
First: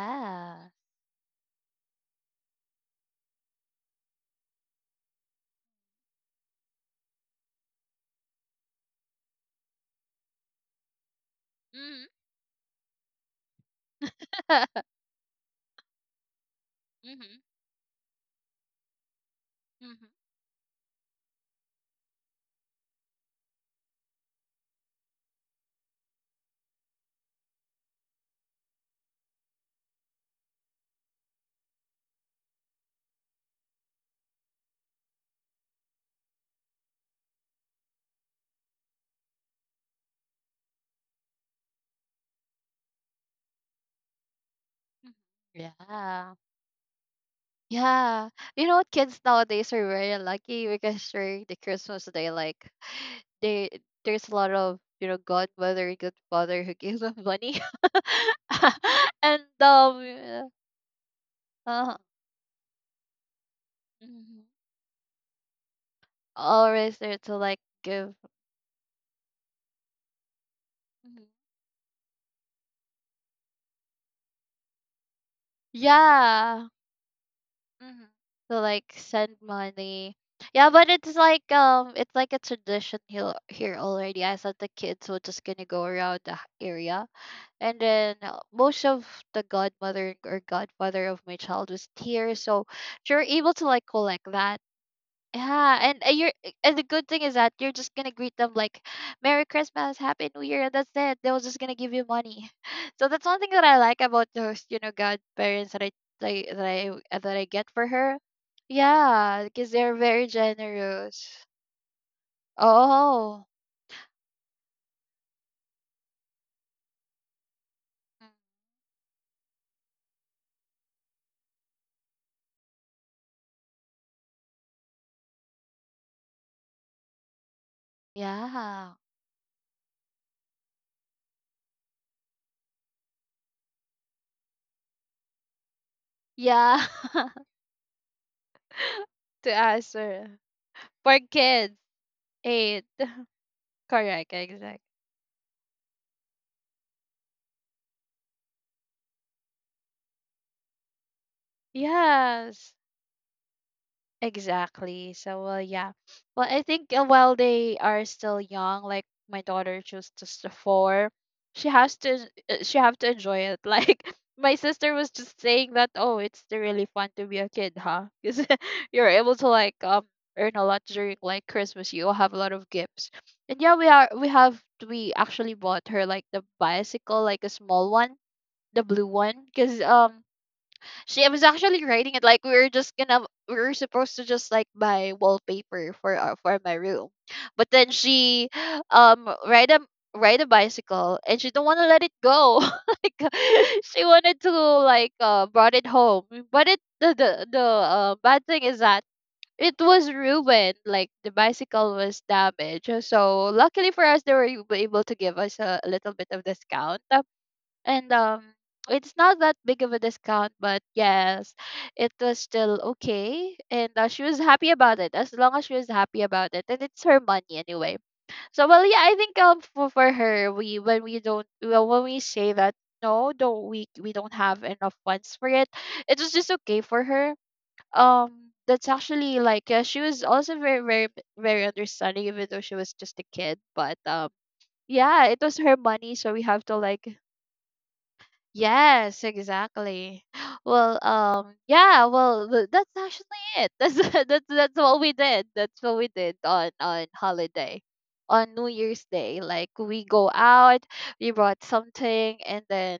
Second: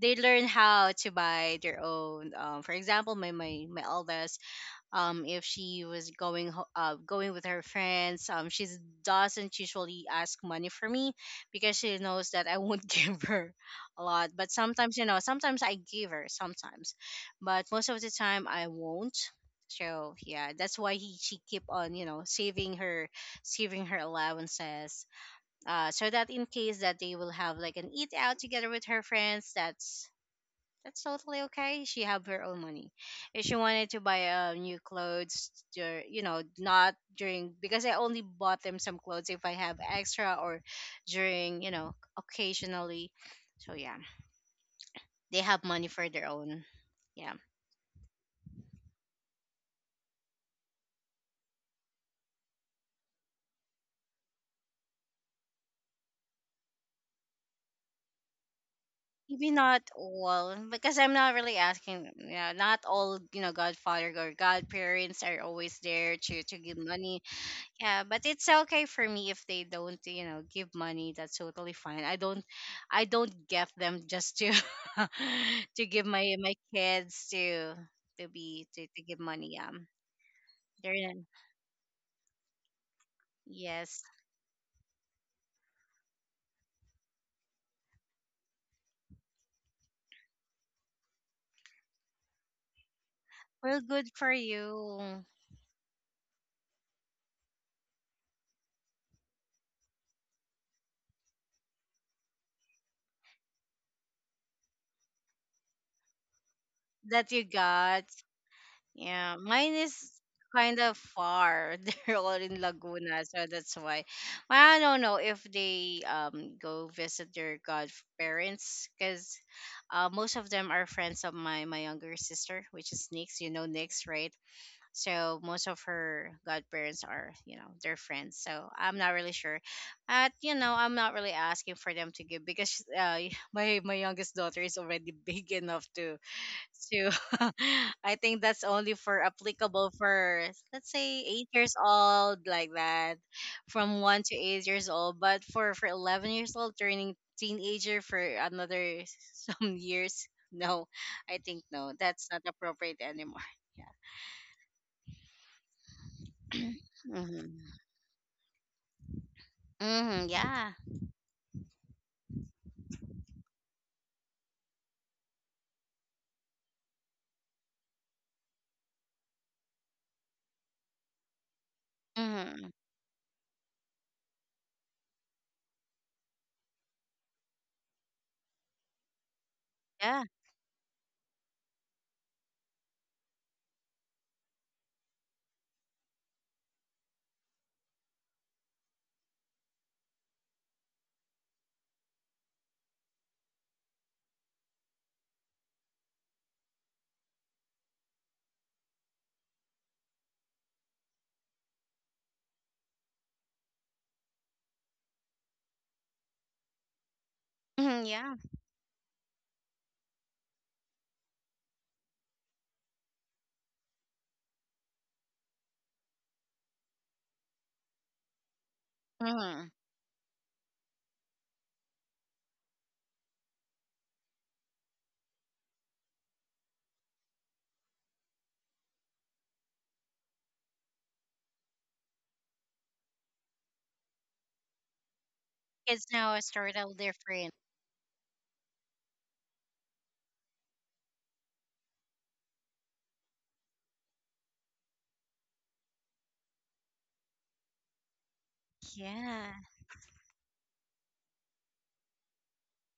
Speaker 1: they learn how to buy their own. Um, for example, my my my eldest, um if she was going ho- uh going with her friends, um she doesn't usually ask money for me because she
Speaker 2: Hmm.
Speaker 1: knows that I won't [laughs] give her a lot, but
Speaker 2: [laughs]
Speaker 1: sometimes, you know sometimes I give her sometimes,
Speaker 2: Hmm.
Speaker 1: but most of the time I won't.
Speaker 2: Hmm.
Speaker 1: So yeah, that's why he, she keep on you know saving her saving her allowances, uh so that in case that they will have like an eat out together with her friends, that's that's totally okay. She have her own money. If she wanted to buy, uh, new clothes, dur- you know, not during, because I only bought them some clothes if I have extra, or during, you know, occasionally. So yeah, they have money for their
Speaker 2: Yeah.
Speaker 1: own. Yeah.
Speaker 2: Yeah. You know what, kids nowadays are very lucky, because during the Christmas day like [sighs] they there's a lot of, you know, godmother, godfather who [laughs] gives them money. [laughs] And
Speaker 1: Maybe not
Speaker 2: um yeah,
Speaker 1: all, because I'm not really
Speaker 2: uh,
Speaker 1: asking. Yeah, not all, you know, Godfather or
Speaker 2: mhm.
Speaker 1: Godparents are always there to to give
Speaker 2: Always there
Speaker 1: money.
Speaker 2: to like
Speaker 1: Yeah,
Speaker 2: give.
Speaker 1: but it's okay for me if they don't, you know, give money.
Speaker 2: Mhm.
Speaker 1: That's totally fine. I don't, I don't get them just to, [laughs] to give my my
Speaker 2: Yeah.
Speaker 1: kids to
Speaker 2: Hmm.
Speaker 1: to
Speaker 2: To
Speaker 1: be to,
Speaker 2: like
Speaker 1: to give
Speaker 2: send
Speaker 1: money. Um,
Speaker 2: money. Yeah, but
Speaker 1: they're
Speaker 2: it's like um it's like a tradition here here
Speaker 1: Yes.
Speaker 2: already. I thought the kids were just gonna go around the h- area, and then uh, most of the godmother or godfather of my child was here, so you're able to
Speaker 1: Well,
Speaker 2: like
Speaker 1: good for
Speaker 2: collect that.
Speaker 1: you
Speaker 2: Yeah. And uh, you're uh, and the good thing is that you're just gonna greet them like merry christmas, happy new year, and that's it, they were just gonna give you money. [laughs] So that's one thing that I like about those, you know, godparents that I like that i uh,
Speaker 1: that
Speaker 2: that
Speaker 1: you
Speaker 2: I get for
Speaker 1: got.
Speaker 2: her.
Speaker 1: Yeah,
Speaker 2: Yeah, because
Speaker 1: mine is
Speaker 2: they're very
Speaker 1: kind of
Speaker 2: generous.
Speaker 1: far. [laughs] They're all in Laguna,
Speaker 2: Oh.
Speaker 1: so that's why. Well, I don't know if they um go visit their
Speaker 2: Mm.
Speaker 1: godparents, because uh, most of them are friends of my my younger sister, which is Nix. You know Nix, right? So most of her godparents are, you know their friends. So
Speaker 2: Yeah.
Speaker 1: I'm not really sure, but you know I'm not really asking for them to give, because uh, [laughs] my my youngest daughter is already big enough to
Speaker 2: Yeah.
Speaker 1: too.
Speaker 2: [laughs]
Speaker 1: [laughs] I think that's only for
Speaker 2: To
Speaker 1: applicable
Speaker 2: answer.
Speaker 1: for, let's
Speaker 2: For
Speaker 1: say, eight
Speaker 2: kids,
Speaker 1: years old like
Speaker 2: eight.
Speaker 1: that,
Speaker 2: [laughs]
Speaker 1: from one
Speaker 2: Correct,
Speaker 1: to eight
Speaker 2: exact.
Speaker 1: years old. But for for eleven years old turning teenager for another [laughs] some years, no, I think no, that's not
Speaker 2: Yes,
Speaker 1: appropriate anymore. [laughs] Yeah.
Speaker 2: exactly. So, well, yeah. Well, I think uh, while
Speaker 1: Mm-hmm.
Speaker 2: they are still young, like my daughter, she was
Speaker 1: Mm-hmm.
Speaker 2: just a
Speaker 1: Yeah.
Speaker 2: four. She has to, uh, she have to enjoy it. [laughs] Like my sister was just saying that, oh, it's really fun to be a kid, huh? [laughs] Because you're able to like um earn a lot during like Christmas. You have a lot of
Speaker 1: Mm-hmm.
Speaker 2: gifts, and yeah, we are we have we actually bought her like the bicycle, like a small one, the blue one, because um
Speaker 1: Yeah.
Speaker 2: she was actually writing it. Like, we were just gonna we were supposed to just like buy wallpaper for our for my room, but then she um ride a ride a bicycle, and she don't want to let it go, [laughs] like uh, she wanted to like uh brought it home. But it the, the, the uh, bad thing is that it was ruined, like the bicycle was damaged, so luckily for us they were able able to give us a, a little bit of discount.
Speaker 1: Mm-hmm.
Speaker 2: And
Speaker 1: Yeah.
Speaker 2: um it's not that big of a discount, but yes, it was still okay. And uh, she was happy about it, as long as she was happy about it, and it's her money anyway. So well yeah, I think um
Speaker 1: Mm-hmm.
Speaker 2: for, for her, we, when we don't, well, when we say that no, don't, we we don't have enough funds for it, it was just okay for her. Um that's actually like, yeah, she was also very very very understanding, even though she was just a kid, but um yeah, it was her
Speaker 1: Kids
Speaker 2: money, so
Speaker 1: now
Speaker 2: we
Speaker 1: are
Speaker 2: have to
Speaker 1: sort of
Speaker 2: like.
Speaker 1: different.
Speaker 2: Yes, exactly. [gasps] Well, um, yeah, well, th- that's actually it. [laughs] That's that's that's what we did. That's what we did on on holiday, on New Year's Day.
Speaker 1: Yeah.
Speaker 2: Like we go out, we brought something, and then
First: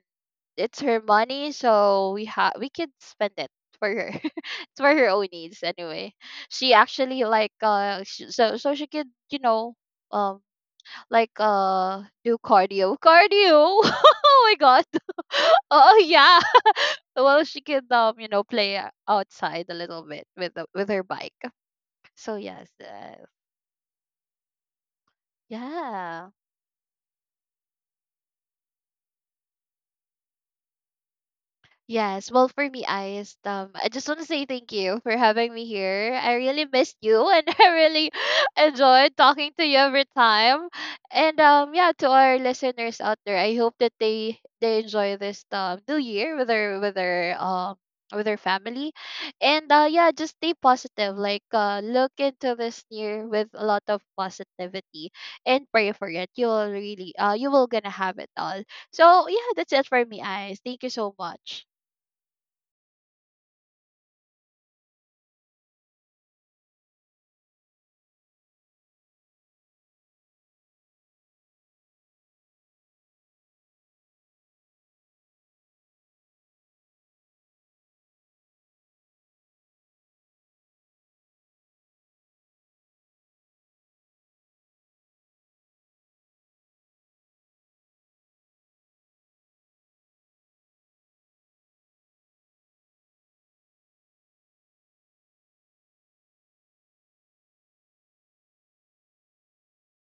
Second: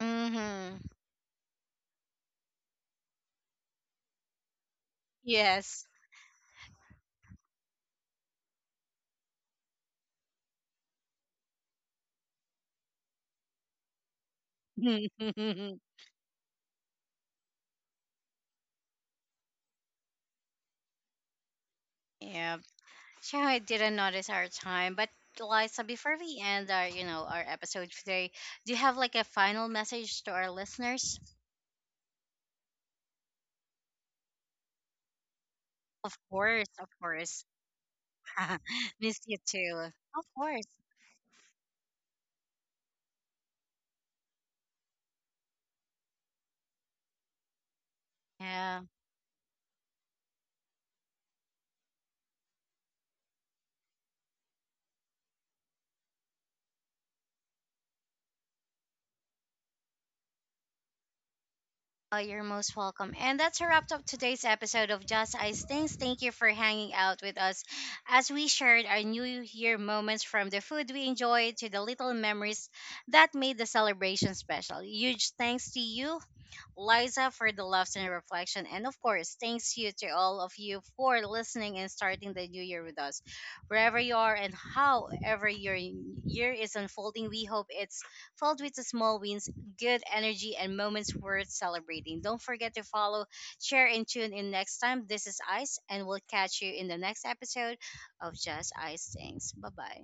Speaker 2: it's
Speaker 1: Mm-hmm.
Speaker 2: her money, so we ha we could spend it for her. [laughs] It's for her own needs
Speaker 1: Yes.
Speaker 2: anyway. She actually like uh, sh so so she could you know um like uh do cardio cardio. [laughs] Oh my god. [laughs]
Speaker 1: [laughs]
Speaker 2: Oh yeah. [laughs] Well, she can um you know play outside a little bit with the, with her bike. So
Speaker 1: yeah.
Speaker 2: yes, uh,
Speaker 1: Sure, I didn't notice our time, but Liza, before
Speaker 2: yeah.
Speaker 1: we end our, you know, our episode today, do you have like a final message to our listeners?
Speaker 2: Yes. Well, for me, Ice, um, I just want to say thank you for having me here.
Speaker 1: Of
Speaker 2: I really
Speaker 1: course, of
Speaker 2: missed you, and
Speaker 1: course.
Speaker 2: [laughs] I really
Speaker 1: [laughs]
Speaker 2: enjoyed
Speaker 1: Miss you
Speaker 2: talking to you
Speaker 1: too.
Speaker 2: every
Speaker 1: Of course.
Speaker 2: time. And um, yeah, to our listeners out there, I hope that they they enjoy this um new year with their with their um with their
Speaker 1: Yeah.
Speaker 2: family, and uh, yeah, just stay positive. Like uh, look into this year with a lot of positivity, and pray for it. You will really uh, you will gonna have it all. So yeah, that's it for me, Ice. Thank you so much.
Speaker 1: Oh, you're most welcome. And that's a wrap up today's episode of Just Ice Things. Thank you for hanging out with us as we shared our New Year moments, from the food we enjoyed to the little memories that made the celebration special. Huge thanks to you, Liza, for the laughs and reflection. And of course, thanks you to all of you for listening and starting the new year with us. Wherever you are and however your year is unfolding, we hope it's filled with the small wins, good energy, and moments worth celebrating. Don't forget to follow, share, and tune in next time. This is Ice, and we'll catch you in the next episode of Just Ice Things. Bye bye.